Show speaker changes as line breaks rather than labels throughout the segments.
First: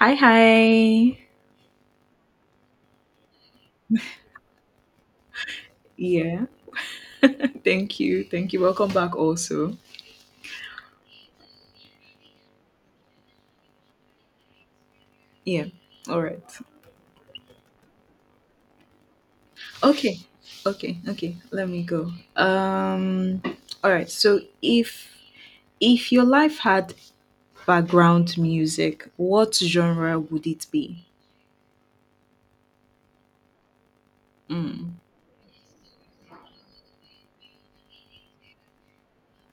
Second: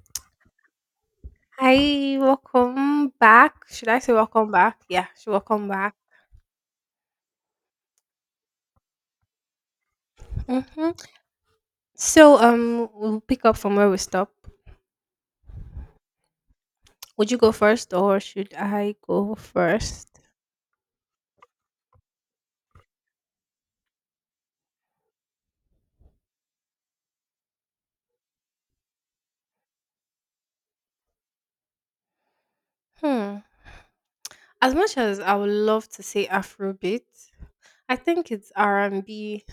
Hi, hi.
Hi, welcome back. Should I say welcome back? Yeah, should welcome back.
Yeah, thank you. Thank you. Welcome back, also.
Hmm So, we'll pick up from where we stop.
Yeah, all right.
Would you go first, or should I go
Okay,
first?
okay. Let me go. All right. So, if your life had background music, what genre would it be?
Hmm. As much
Mm.
as I would love to say Afrobeat, I think it's R and B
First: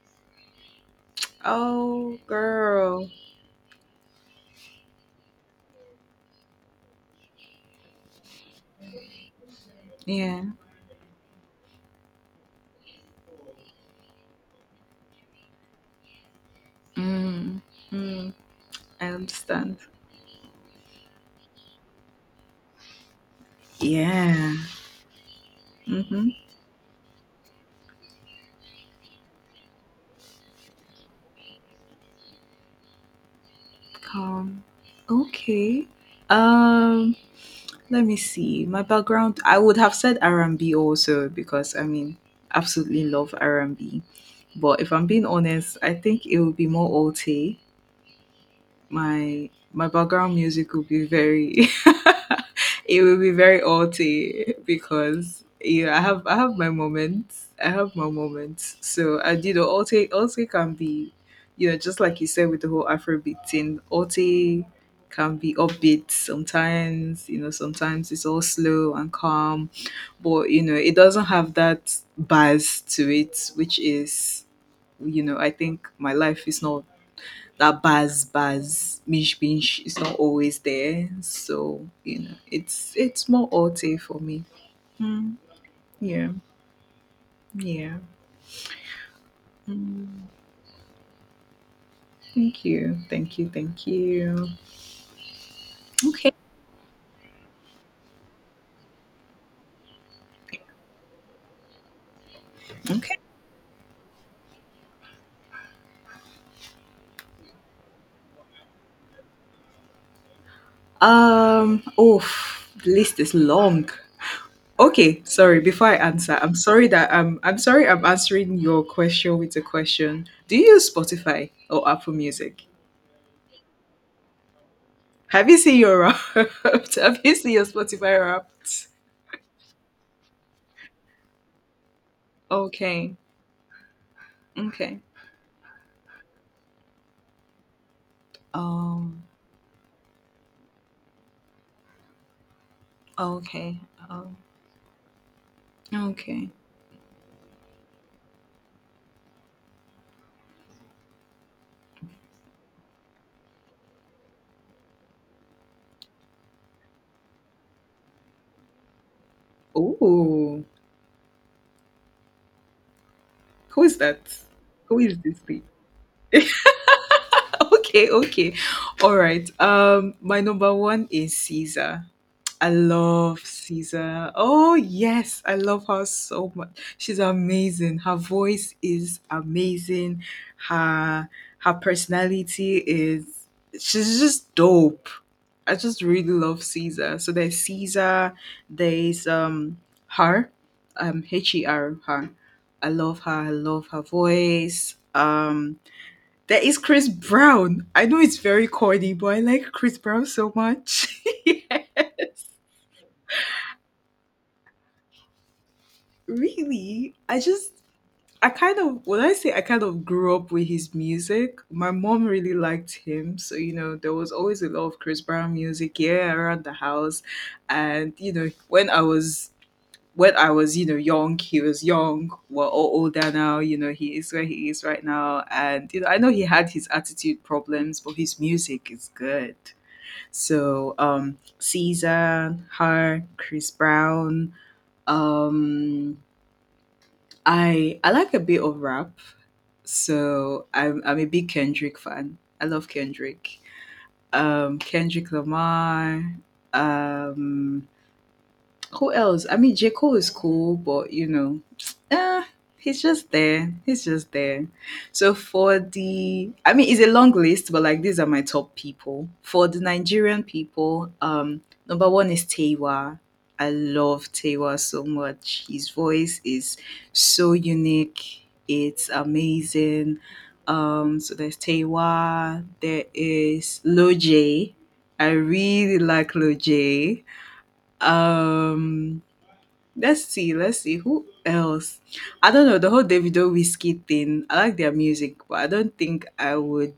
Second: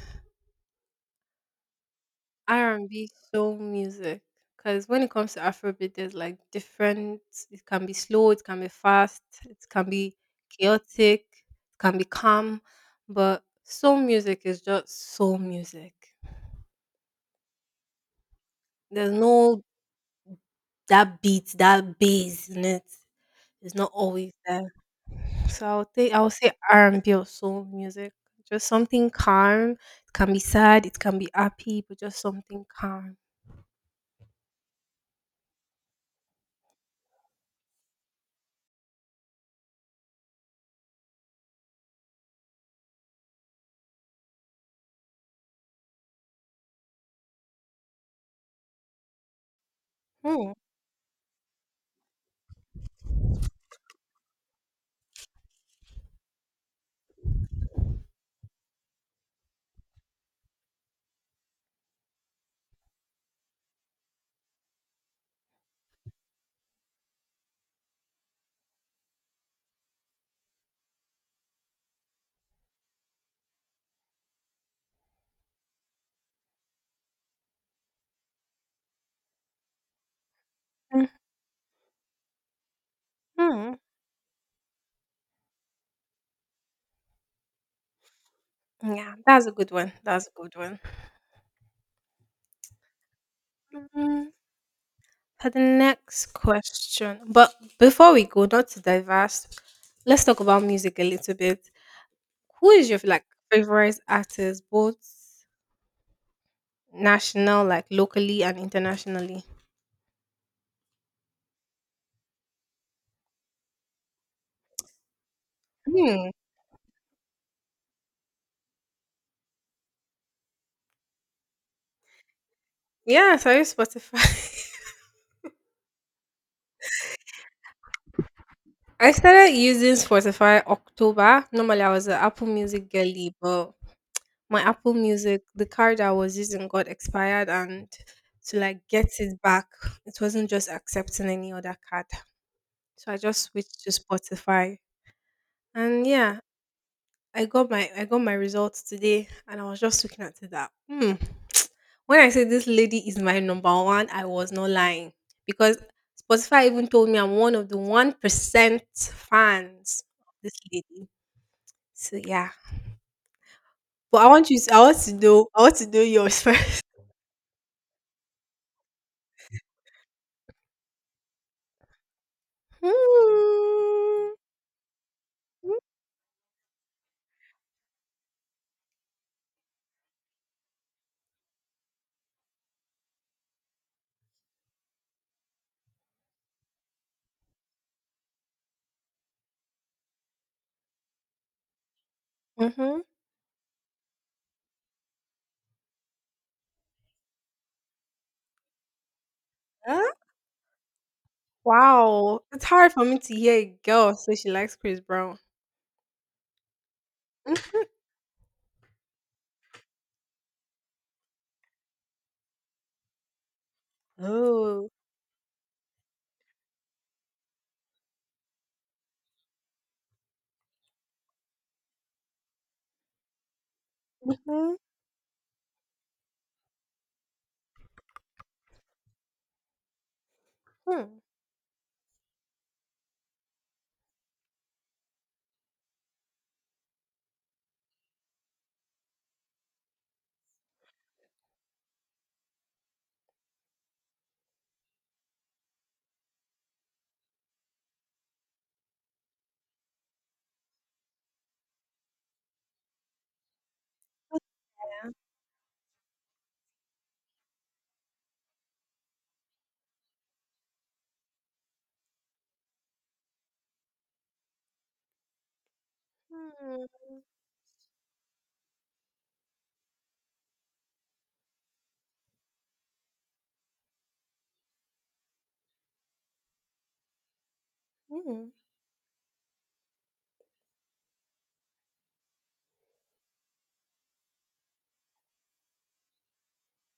Oh, girl.
R&B soul music because when it comes to Afrobeat, there's like different. It can be slow, it can be fast, it can be
Yeah.
chaotic, it can be calm, but soul music is just soul music.
Mm. Mm. I
There's no
understand.
that beat, that bass in it. It's not always
Yeah.
there. So I'll think
Mm-hmm.
I'll say R&B or soul music. Just something calm. It can be sad, it can be happy, but just something calm.
Calm. Okay. Um. Let me see. My background, I would have said R&B also because absolutely love R&B. But if I'm being honest, I think it would be more alt my background
Hmm.
music will be very it will be very alty because yeah I have my moments, I have my moments. So I alty can be, just like you said with the whole Afrobeat thing, alty can be upbeat sometimes. Sometimes it's all slow and calm, but it doesn't have that buzz to it, which is, I think my life is not that buzz mish binch, is not always there. So it's more
Mhm.
auto for me. Mm, yeah, yeah.
Yeah, that's a good one.
Mm,
That's a good one.
thank you, thank you, thank
Mm,
you.
For the next
Okay,
question, but before we go, not to diverse, let's talk about music a little bit. Who is your
okay.
like favorite artist, both national, like locally and internationally?
Oh, the list is long. Okay, sorry. Before I
Hmm.
answer, I'm sorry that I'm sorry I'm answering your question with a question. Do you use Spotify or Apple Music?
Yeah, so I use Spotify.
Have you seen your Wrapped? Have you seen your Spotify Wrapped?
I started using Spotify October. Normally, I was an Apple Music
Okay.
girly, but my Apple
Okay.
Music, the card I was using got expired and to like get
Um.
it back, it wasn't just accepting any other card. So I just switched
Okay.
to
Um.
Spotify. And yeah,
Okay.
I got my results today and I was just looking at it that hmm. When I say this lady is my number one, I was not lying. Because Spotify even told me I'm one of the 1% fans of this
Oh,
lady. So yeah.
who is
But I
that?
want you to, I want
Who
to
is this?
know I want to know yours first.
okay, okay. All right. My number one is Caesar. I love Caesar.
Ooh.
Oh yes, I
Mm.
love her so much. She's amazing. Her voice is amazing. Her her personality is, she's just dope. I just really love Caesar. So there's Caesar, there's her, H E R, her. I
Mhm.
love her. I love her voice. There is Chris Brown. I know it's very corny, but I like Chris
Huh?
Brown so much. Yeah.
Wow, it's hard for me to hear a girl say she likes Chris Brown.
Really, I kind of, when I say I kind of grew up with his music. My mom really liked him, so you know there was always a lot
Oh.
of Chris Brown music, yeah, around the house, and you know when I was, you know, young, he was young. We're all older now. You know he is where he
Mhm.
is right now, and you know I know he had his attitude problems, but his music is good. So
Hmm.
Caesar, her, Chris Brown. Um, I like a bit of rap, so I'm a big Kendrick fan. I love Kendrick. Kendrick Lamar. Um, who else? I mean, J. Cole is cool, but you know, uh, he's just there. He's just there.
Yeah.
So for the, I mean, it's a long list, but like these are my top people. For the Nigerian people, number one is Tewa. I love Tewa so much. His voice is so unique. It's amazing. So there's Tewa. There is Loj. I really like Loj.
Hmm.
Um, let's see who else. I don't know the whole Davido Whiskey thing. I like their music, but I don't think I would,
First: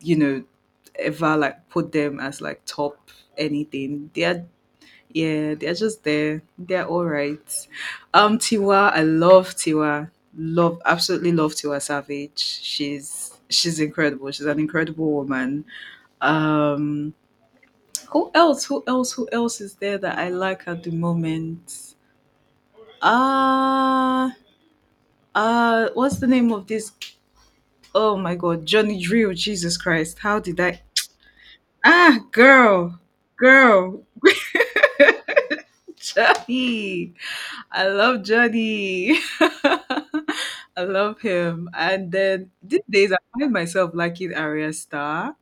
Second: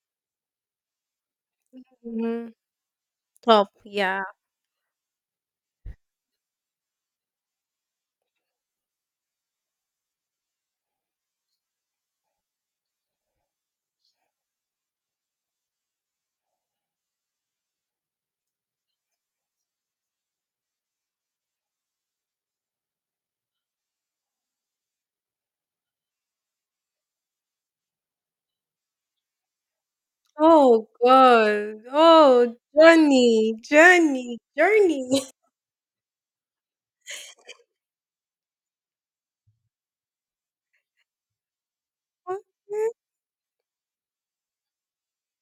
you know, ever like put them as
Mhm.
like top
Top,
anything.
yeah.
They're, yeah, they're just there. They're all right. Tiwa, I love Tiwa. Love, absolutely love Tiwa Savage. She's incredible. She's an incredible woman. Um, who else? Who else? Who else is there that I like at the moment? Uh what's the name of this? Oh my God, Johnny Drill, Jesus Christ, how did I?
Oh god.
Ah,
Oh,
girl,
Journey,
girl.
Journey, Journey.
Johnny, I love Johnny. I love him. And then these
Okay.
days I find myself liking Arya Star.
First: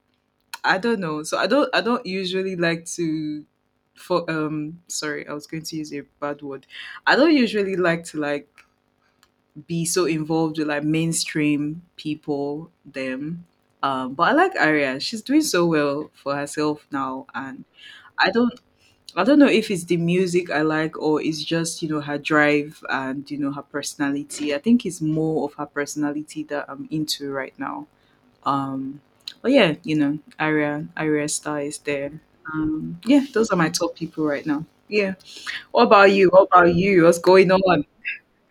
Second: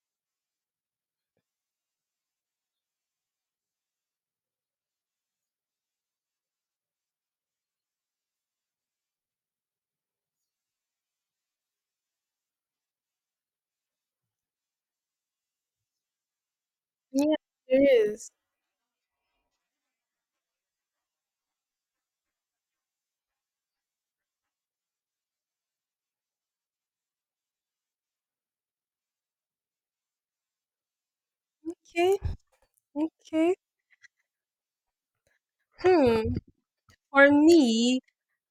I don't know, so I don't usually like to, for sorry I was going to use a bad word, I don't usually like to like be so involved with like mainstream people them. But I like Aria, she's doing so well for herself now.
Yeah,
And
there
i
is.
don't I don't know if it's the music I like or it's just, you know, her drive, and you know, her personality. I think it's more of her personality that I'm into right now. um but yeah, you know, Aria Star is there.
Okay,
Yeah, those
okay.
are my top people right now. Yeah, what about you?
Hmm.
What about you? What's
For
going on?
me,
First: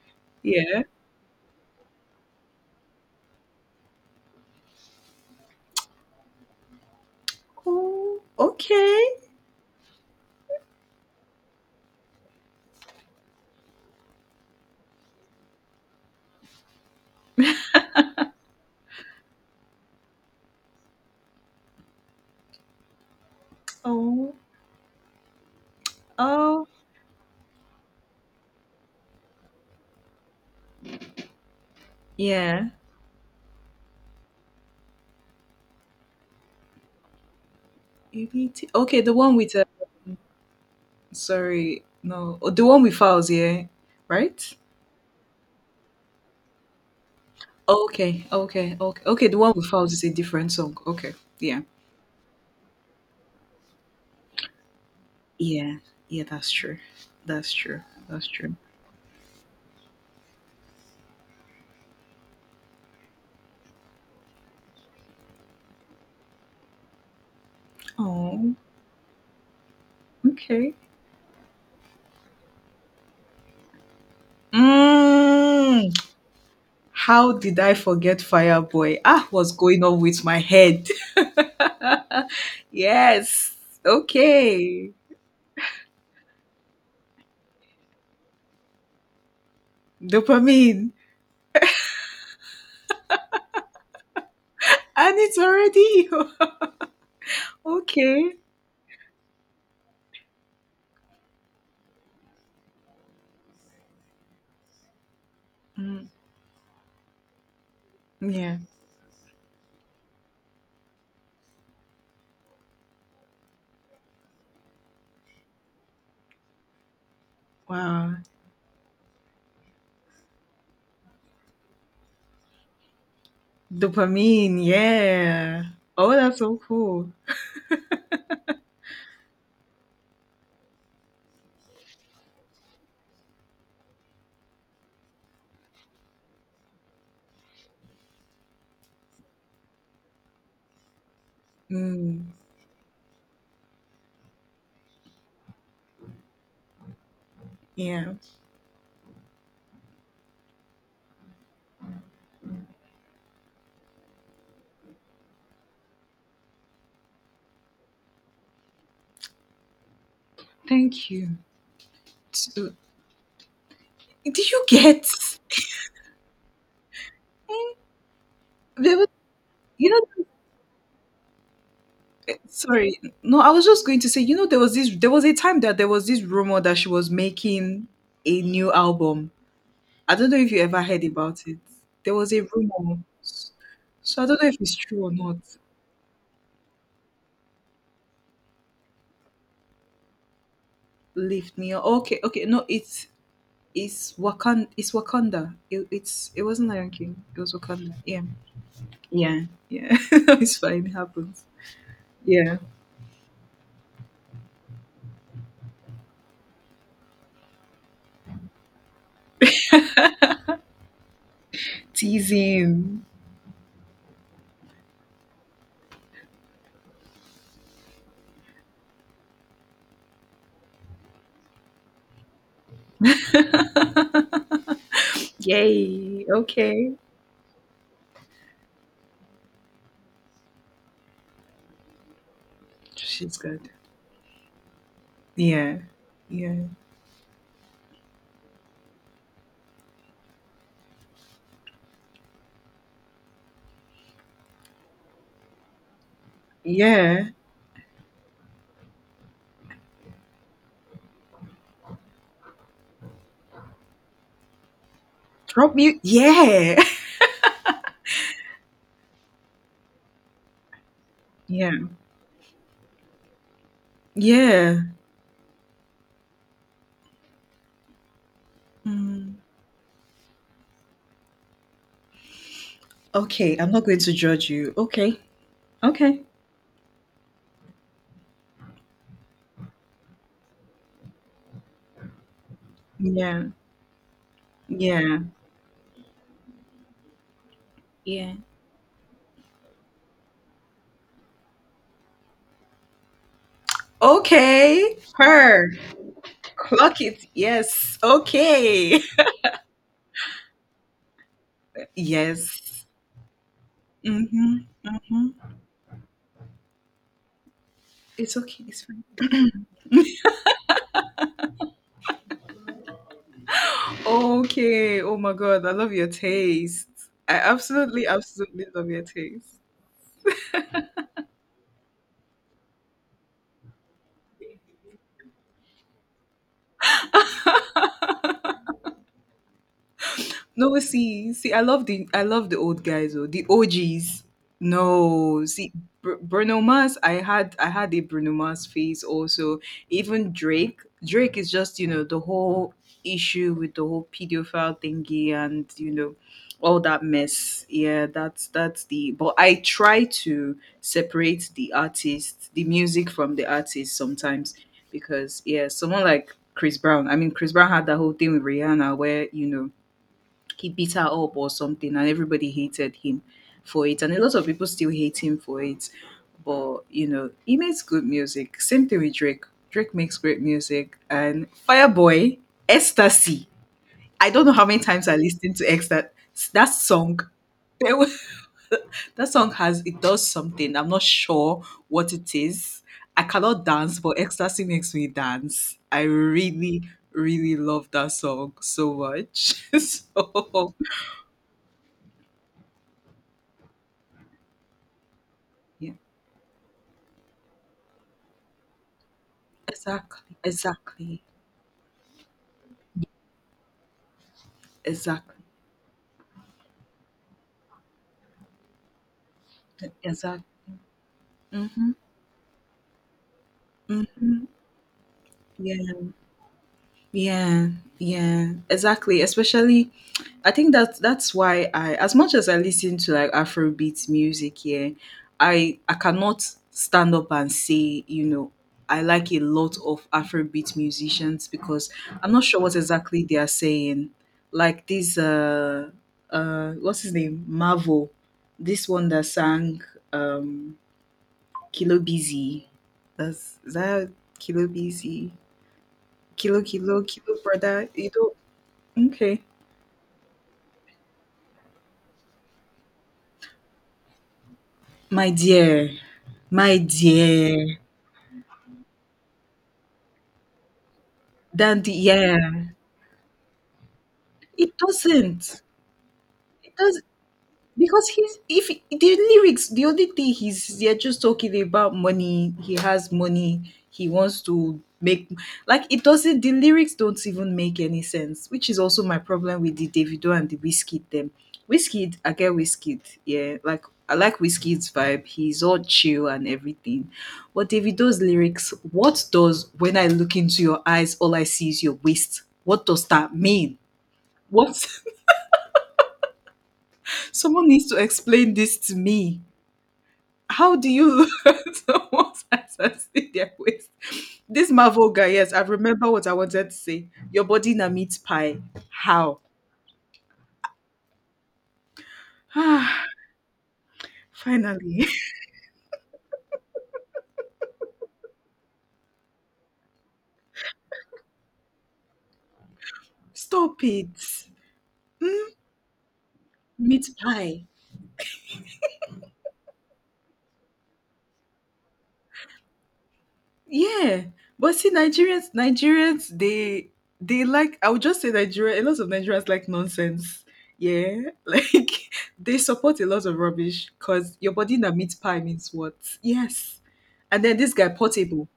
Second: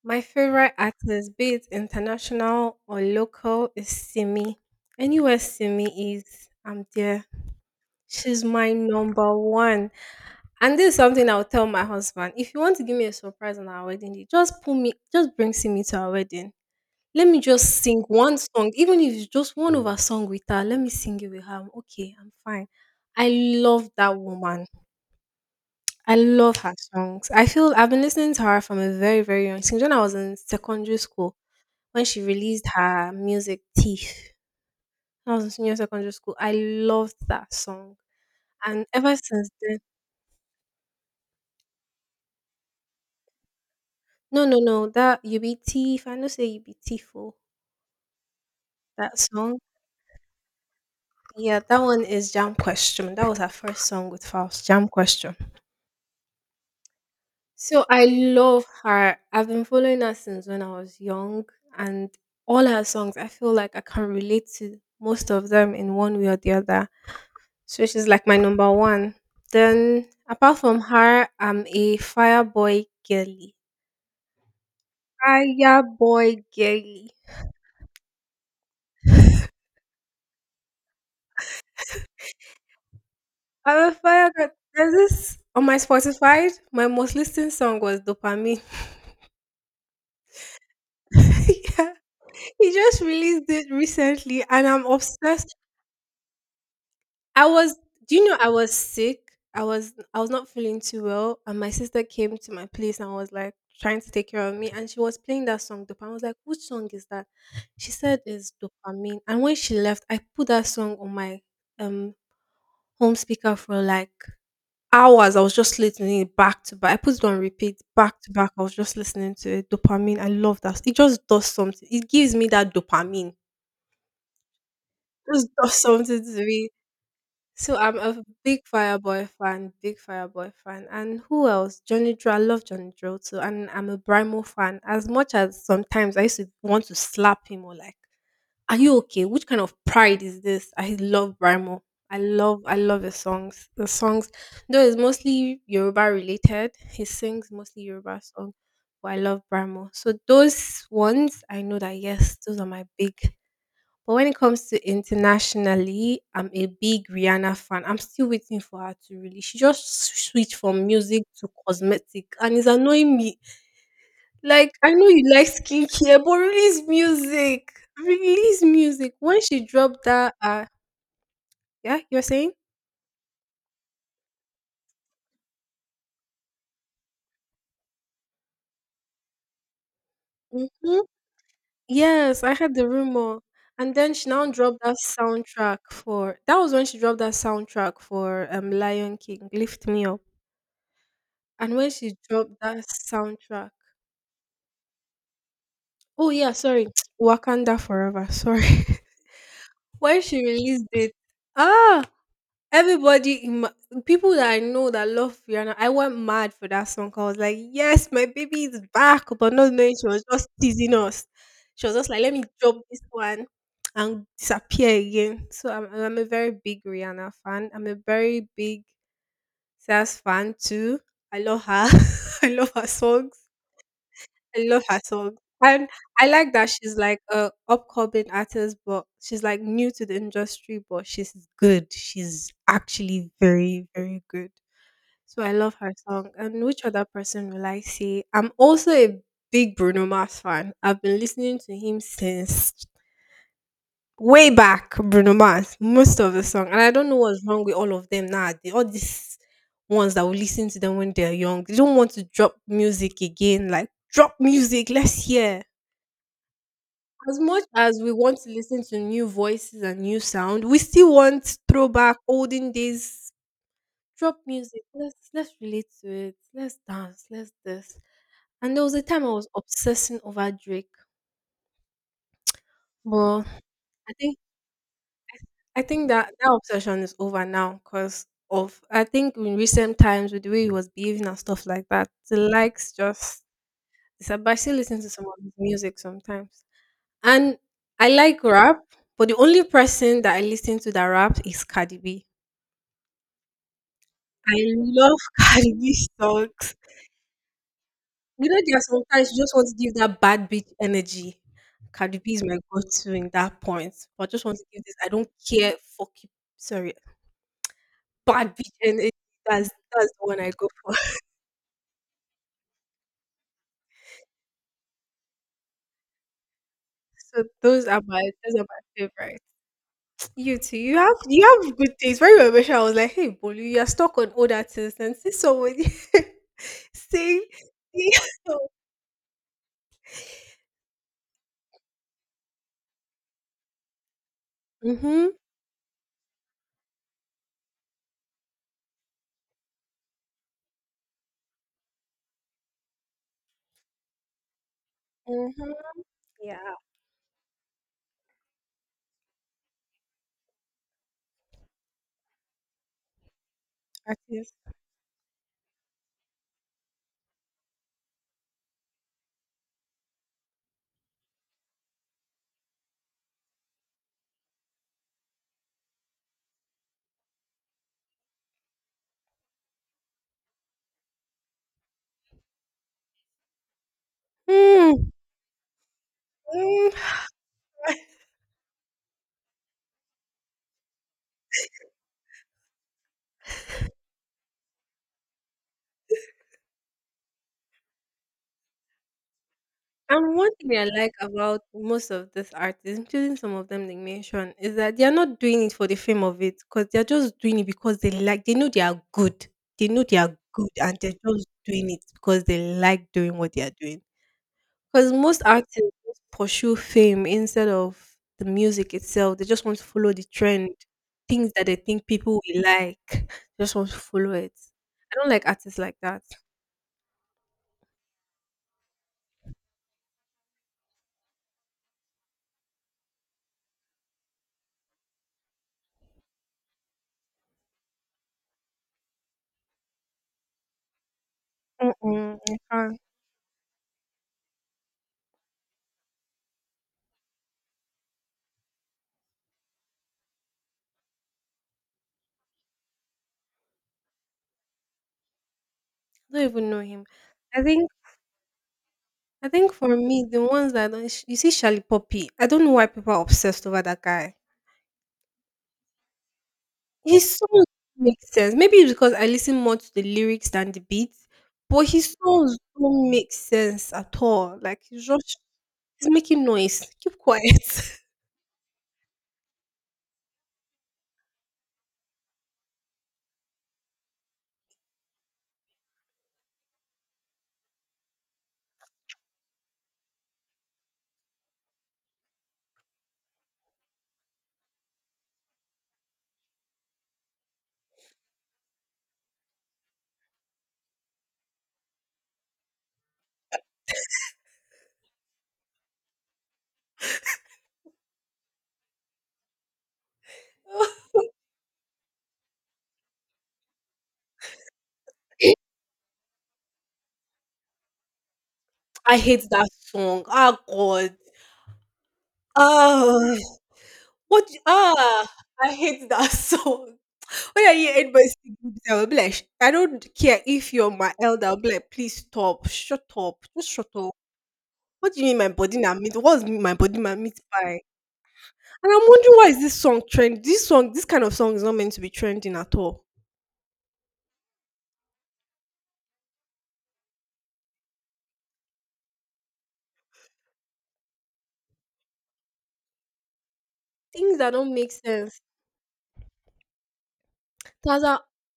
my favorite
Yeah,
artist, be it international or local, is Simi. Anywhere Simi is, I'm there.
oh
She's my
okay.
number one. And this is something I'll tell my husband. If you want to give me a surprise on our wedding day, just pull me, just bring Simi to our wedding. Let me just sing one song, even if it's just one of her song with her, let me sing it with her. I'm okay, I'm fine. I love that
Oh,
woman. I love
oh,
her songs. I feel I've been listening to her from a very, very young since when I was in secondary school when she released
yeah.
her music Thief. When I was in senior secondary school. I loved that song.
ABT.
And
Okay, the
ever
one
since
with
then,
sorry, no, oh, the one with Fouls, yeah,
no,
right?
no, no, that you be thief. I know say you be thief. Oh,
Okay, okay, okay,
that
okay. The one
song.
with Fouls is a different song. Okay, yeah,
Yeah, that one is Jam Question. That was her first song with Faust, Jam Question.
yeah, yeah. That's true. That's true.
So I
That's true.
love her. I've been following her since when I was young, and all her songs, I feel like I can relate to most of them in one way or the other. So she's like my
Oh,
number one. Then, apart
okay.
from her, I'm a fireboy girly.
Mm,
Fireboy girly.
how did I forget Fireboy? Ah, what's going on with my head? yes.
I'm a fire girl.
Okay.
There's this on my Spotify. My most listened song was Dopamine.
Dopamine.
yeah, he just released it recently, and I'm
And it's
obsessed.
already
I was, do you know
Okay.
I was sick? I was not feeling too well and my sister came to my place and was like trying to take care of me and she was playing that song
Mm,
dopamine. I was like, which song is that? She said it's
yeah.
dopamine. And when she left, I put that song on my um home speaker for like hours. I was just listening it back to back. I put it on repeat
Wow.
back to back. I was just listening to it. Dopamine. I love that. It just does something. It gives me that dopamine.
Dopamine.
It just
Yeah.
does
Oh,
something
that's
to
so
me.
cool.
So I'm a big Fireboy fan, big Fireboy fan. And who else? Johnny Drill. I love Johnny Drill too. And I'm a Brimo fan. As much as sometimes I used to want to slap him or like, are you okay? Which kind of pride is this? I love Brimo. I
Mm,
love I love his songs. The songs though it's mostly Yoruba related. He sings mostly
yeah.
Yoruba songs. But I love Brimo. So those ones I know that yes, those are my big, but when it comes to internationally, I'm a big Rihanna fan. I'm still waiting for her to release. She just switched from
Thank
music
you.
to cosmetic and it's
So-
annoying me.
Did you
Like, I
get?
know you like skincare, but release
eh,
music. Release
There was,
music. When she
you
dropped
know,
that, yeah, you're saying?
sorry. No, I was just going to say, you know, there was this, there was a time that there was this rumor that she was making a new album. I don't know if you ever
Mm-hmm.
heard about it. There was a
Yes, I heard the
rumor.
rumor. And then
So I
she
don't
now
know if it's
dropped that
true or not.
soundtrack for, that was when she dropped that soundtrack for Lion King, Lift Me Up.
Lift me
And
up.
when she
Okay, okay.
dropped
No,
that soundtrack,
it's Wakanda. It's Wakanda.
oh
It
yeah,
wasn't
sorry.
Lion King. It was
Wakanda
Wakanda. Yeah,
Forever. Sorry.
yeah, yeah.
when she
it's fine.
released
It
it,
happens.
ah,
Yeah,
everybody, in my, people that I know that love Rihanna, I went mad for that song. 'Cause I was like, yes, my baby is back, but not knowing she was just teasing us. She was just like, let me drop this
teasing.
one and disappear again. So I'm a very big Rihanna fan. I'm a very big Sas fan too. I love her. I love her songs. I love her song. And
Yay.
I like that
Okay.
she's like a upcoming artist, but she's like new to the industry, but she's good. She's actually
She's good.
very, very good. So I love
Yeah,
her song.
yeah,
And which other person will I say? I'm also a big Bruno Mars fan. I've been listening to him since way back, Bruno Mars, most of the song. And I don't know
yeah.
what's wrong with all of them now. All these ones that will listen to them when they're young. They don't want to drop music again. Like, drop music, let's hear
Drop mute. Yeah,
as much as we want to listen to new voices and new sound, we still want
yeah,
throwback olden days drop
yeah.
music. Let's relate to it. Let's dance. Let's this. And there was a time I
Mm.
was obsessing over Drake, but
Okay, I'm not going to
I think
judge you. Okay,
I think
okay.
that that obsession is over now because of I think in recent times with the way he was behaving and stuff like that, the likes just
Yeah,
disappear. I still listen to
yeah,
some of his music sometimes. And I
yeah.
like rap, but the only person that I listen to that raps is Cardi B. I
Okay,
love
her.
Cardi B songs.
Clock it. Yes.
You know, there are
Okay.
sometimes you just want to give that bad bitch energy. Cardi B is my
Yes.
go-to in that point. But I just want to
Mhm,
give this. I don't
mhm.
care. Fuck you. Sorry,
It's
bad
okay,
bitch
it's fine.
energy. That's the one I go for.
Okay, oh my God, I love your taste. I
So
absolutely,
those
absolutely
are my
love your
favorites.
taste.
You too. You have good things. Very well, I was like, hey, Bolu, you are stuck on older things and see somebody. See? See?
No, see, see, I love the, I love the old guys or the OGs.
Mhm.
No, see, Bruno Mars. I had a Bruno Mars phase also. Even Drake. Drake is just, you know, the whole issue with the whole pedophile thingy,
mm
and
Mhm.
you know,
Yeah.
all that mess. Yeah, that's the. But I try to separate the artist, the music from the artist sometimes,
Artist.
because yeah, someone like Chris Brown. I mean, Chris Brown had that whole thing with Rihanna where, you know, he beat her up or something, and everybody hated him for it, and a lot of people still hate him for it, but you know he makes good music. Same thing with Drake. Drake makes great music. And Fireboy, Ecstasy, I don't know how many times
Mm.
I listened to Ecstasy, that
Mm.
song. There was- that song has, it does something, I'm not sure what it is. I cannot dance, but Ecstasy makes me dance. I really, really love that song so much.
And one
So
thing I like about most of these artists, including some of them they mentioned, is that they are not doing it for
yeah.
the fame of it because they are just doing it because they like they know they are good. They know they are
Exactly,
good, and they're
exactly,
just doing it because they like doing what they are doing. Because
exactly,
most artists just pursue fame instead of the music itself. They just want to follow the
exactly.
trend, things that they
Mm-hmm,
think people will like. Just want to follow
mm-hmm.
it. I don't like
Yeah,
artists like that.
yeah, yeah, exactly. Especially, I think that that's why I, as much as I listen to like Afrobeat music, yeah, I cannot stand up and say, you know, I like a lot of Afrobeat musicians, because I'm
Mm-mm,
not
I
sure what
can't.
exactly they are saying. Like this, what's his name, Marvel, this one that sang, um Kilo Busy. That's, is that Kilo Busy?
I don't even know him.
Kilo
I
Brother.
think.
You know. Okay.
I think for me, the ones that I don't, sh- you see, Charlie Poppy. I don't know why people are obsessed over that guy.
My dear, my
His songs
dear,
make sense. Maybe it's because I listen more to the lyrics than the beats, but
dandy.
his
Yeah.
songs don't make sense at all.
It
Like it's just
doesn't.
it's making
It
noise.
does.
Keep quiet.
Because he's, if the lyrics, the only thing he's, they're just talking about money. He has money. He wants to make, like it doesn't. The lyrics don't even make any sense, which is also my problem with the Davido and the Whiskey them. Whiskey, I get Whiskey. Yeah, like I like Whiskey's vibe. He's all chill and everything. But Davido's lyrics, what does when I look into your eyes, all I see is your waist? What does that mean? What? Someone needs to explain this to me. How do you learn someone's answers in their waist? This Marvel guy, yes, I remember what I wanted to say. Your body na meat pie.
I
How?
hate that song. Ah, God.
Ah,
Ah, what?
Finally.
Ah, I hate that song. When I hear anybody singing, I will be like, "Sh- I don't care if you're my elder. I'll be like, please stop. Shut up. Just
Stop
shut
it.
up. What do you mean my body na meat? What's my body
Meat
na meat
pie.
by? And I'm wondering why is this song trend? This song, this kind of song is not meant to be trending at all.
Yeah. But see, Nigerians they like, I would just say Nigeria, a lot of Nigerians like nonsense. Yeah. Like they support a lot of rubbish, because
Things that
your
don't
body na
make
meat pie
sense.
means what? Yes. And then this guy
Taza,
Portable.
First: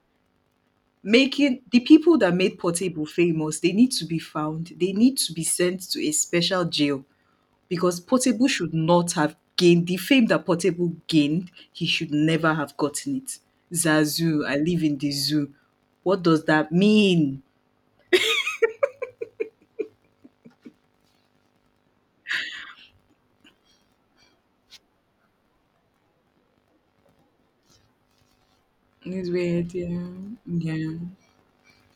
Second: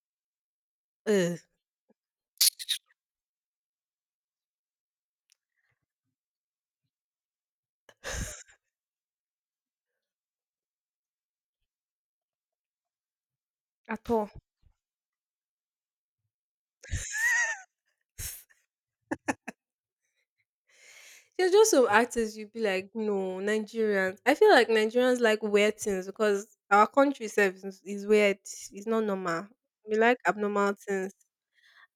uh,
Making the people that made Portable famous, they need to be found. They need to be sent to a special jail, because Portable should not have gained the fame that Portable gained. He should never have gotten it.
at all.
Zazu, I live in the zoo. What does that mean?
There's just some actors you'd be like, no, Nigerians. I feel like Nigerians like weird things because our country itself is weird. It's not
It's
normal.
weird,
We
yeah,
like abnormal
yeah.
things.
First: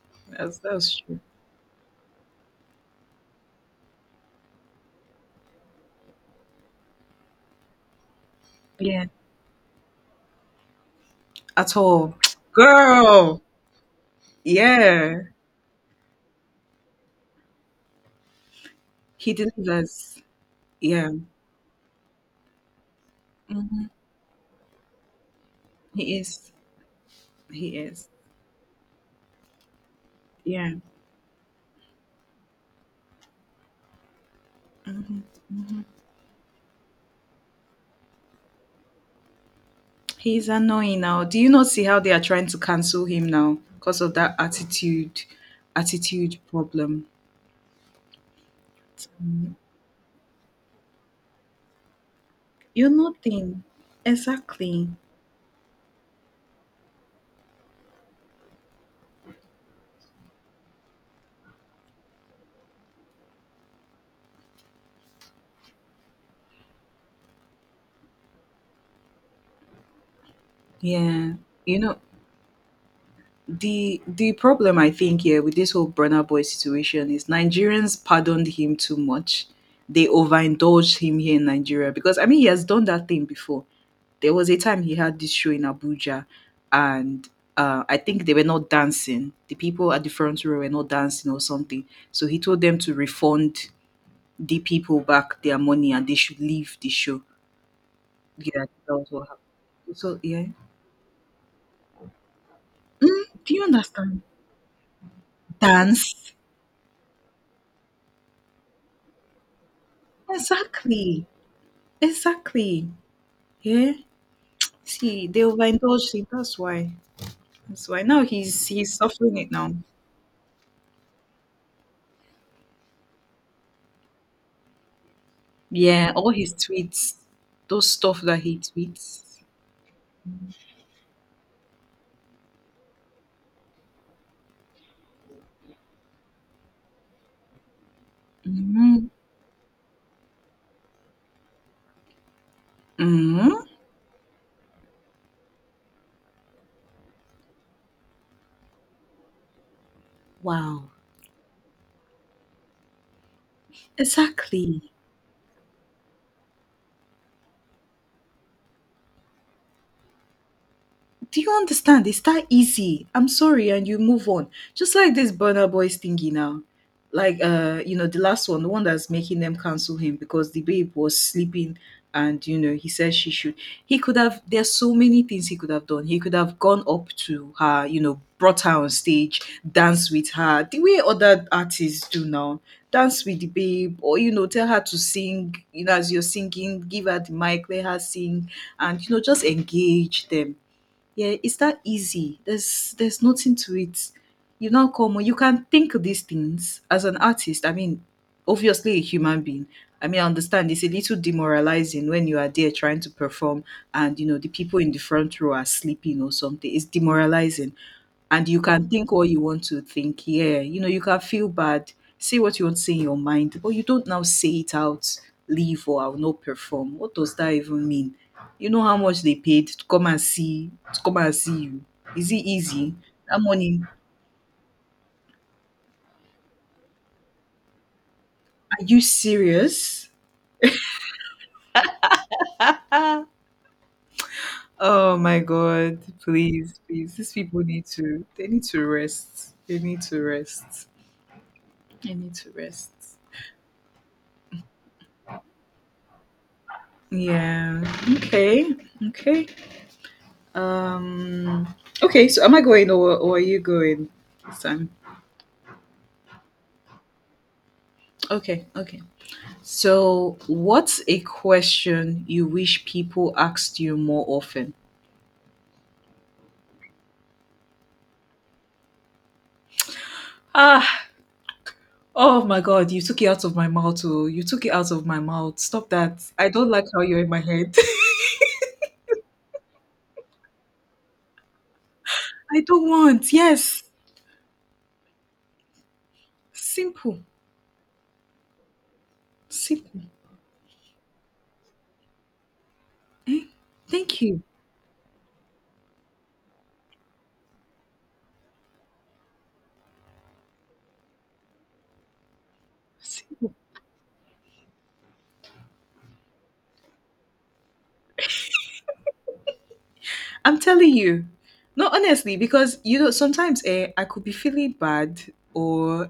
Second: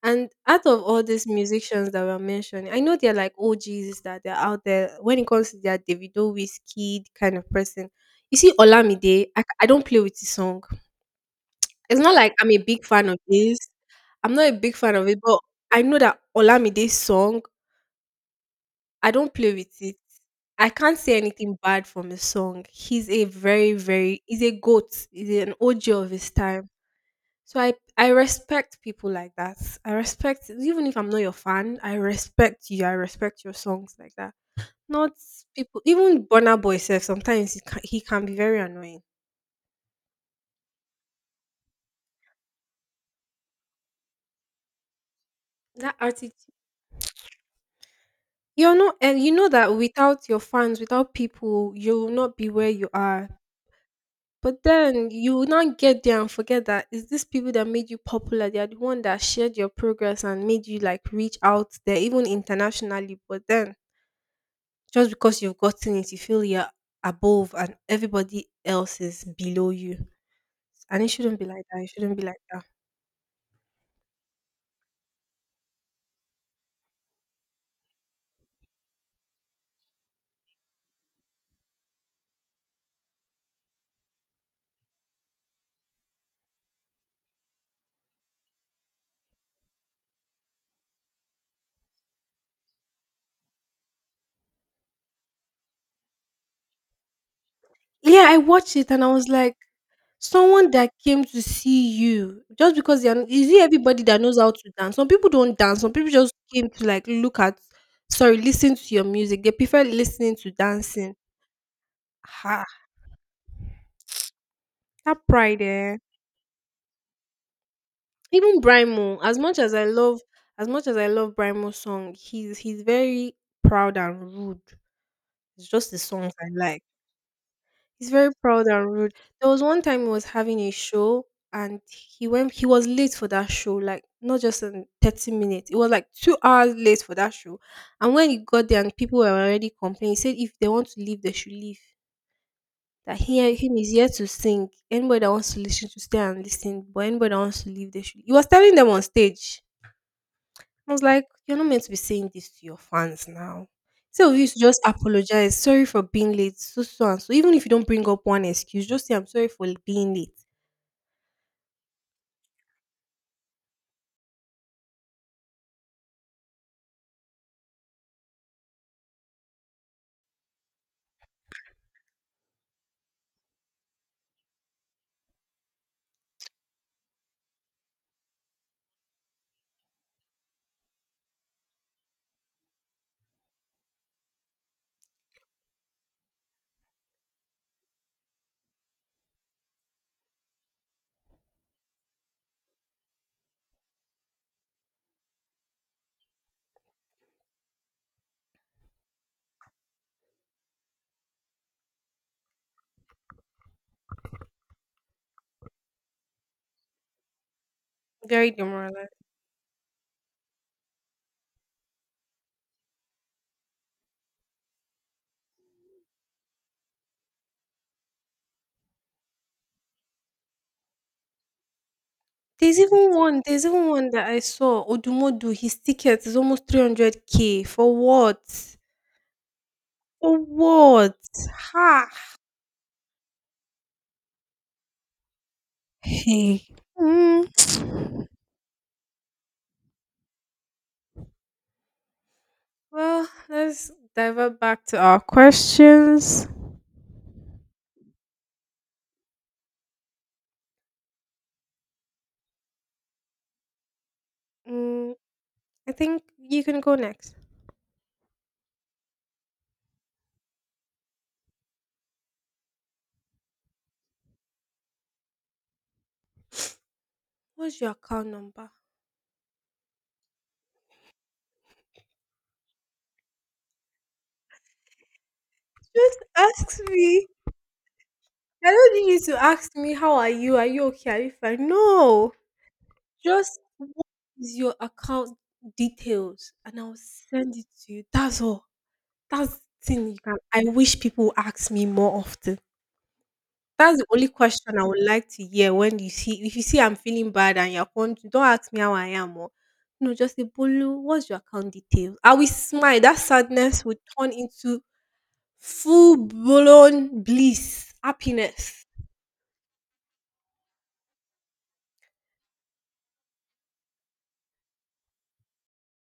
And
That's
out of
that's
all
true.
these musicians that were mentioned, I know they're like OGs that they're out there. When it comes to their Davido whiskey kind of person, you see
Yeah,
Olamide, I don't play with his song.
at
It's
all,
not like I'm a big fan of
girl.
this. I'm not a big fan of it,
Yeah,
but I know that Olamide's song I
he
don't play with it.
delivers.
I can't
Yeah,
say anything bad from his song. He's a very, very, he's a goat. He's an OG of
he
his
is.
time. So I
He
I
is.
respect people like that. I respect,
Yeah.
even if I'm not your fan, I respect you. I respect your songs like that. Not people, even Burna Boy says sometimes he can be very annoying.
He's annoying now. Do you not see how they are trying to cancel him now because of that
That attitude,
attitude problem?
you're not, and you know that without your fans, without people, you will not be where you
You're
are.
nothing.
But
Exactly.
then you will not get there and forget that it's these people that made you popular. They are the one that shared your progress and made you like reach out there, even internationally. But then just because you've gotten it, you feel you're above and everybody else is below you. And it
Yeah.
shouldn't be like
You
that. It
know,
shouldn't be like that.
the problem I think here with this whole Burna Boy situation is Nigerians pardoned him too much. They overindulged him here in Nigeria, because I mean he has done that thing before. There was a time he had this show in Abuja, and I think they were not dancing. The people at the front row were not dancing or something. So he told them to refund the people back their money and they should leave the show.
Yeah, I
Yeah,
watched it
that
and
was
I
what
was like,
happened. So yeah,
someone that came to see you just because they're, is
do
it
you
everybody
understand?
that knows how to dance? Some people don't dance, some people
Dance.
just came to like look at, sorry, listen to your music. They prefer listening to dancing.
Exactly.
Ha,
Exactly. Yeah.
that
See, they
pride eh.
overindulged him. That's why. That's why. Now
Even
he's
Brian
he's
Mo,
suffering
as
it
much
now.
as I love, Brian Mo's song, he's very proud and rude. It's just the
Yeah, all
songs I
his
like.
tweets, those
He's
stuff
very
that he
proud and rude.
tweets.
There was one time he was having a show, and he was late for that show, like not just in 30 minutes. It was like 2 hours late for that show. And when he got there and
Mm-hmm.
people were already complaining, he said if they want to leave, they should leave. That he,
Mm-hmm.
him is here to sing. Anybody that wants to listen to stay and listen, but anybody that wants to leave, they should. He was telling them on stage.
Wow.
I was like, you're not meant to be saying this to your fans now. Instead of you to just
Exactly.
apologize, sorry for being late, so so and so. Even if you don't bring up one excuse, just say I'm sorry for being late.
Do you understand? It's that easy. I'm sorry, and you move on. Just like this Burner Boys thingy now. Like the last one, the one that's making them cancel him because the babe was sleeping and he said she should. He could have There's so many things he could have done. He could have gone up to her, brought her on stage, danced with her, the way other artists do now. Dance with the babe, or tell her to sing, as you're singing, give her the mic, let her sing, and just engage them. Yeah, it's that easy. There's nothing to it. You now come you can think these things as an artist. I mean, obviously a human being. I mean, I understand it's a little demoralizing when you are there trying to perform and you know the people in the front row are sleeping or something. It's demoralizing and
Very
you can think
demoralized.
all you want to think. Yeah, you can feel bad, say what you want to say in your mind, but you don't now say it out, leave or I'll not perform. What does that even mean? You know how much they paid to come and see you. Is it
There's
easy?
even
That
one. There's
money.
even one that I saw. Odumodu, his ticket is almost 300k for what?
Are you serious?
For what? Ha.
Oh my god,
Hey.
please, please. These
Mm.
people need to They need to rest. They need to rest. They need to rest.
Well, let's divert back to our questions.
Yeah. Okay. Okay. Um. Okay. So, am I going or are you going this time?
Mm, I think you can go next.
Okay. Okay. So, what's a question you wish people asked you more often?
What's your account number?
Ah, oh my God, you took it out of my mouth. Oh, you took it out of my mouth. Stop that. I don't
Ask
like how you're
me.
in my head.
I don't need you to ask me how are you? Are you okay? Are you fine? No.
I don't want.
Just,
Yes.
is your account details and I'll
Simple.
send it to you. That's all. That's the
Simple.
thing, you can, I wish people would ask me more often. That's the
Thank
only
you.
question I would like to hear. When you see, if you see I'm feeling bad and you're wondering, don't ask me how I am or no, just say Bolu, what's your account details? I will smile. That
Simple.
sadness would turn into full-blown bliss, happiness.
I'm telling you. No, honestly, because sometimes I could be feeling bad or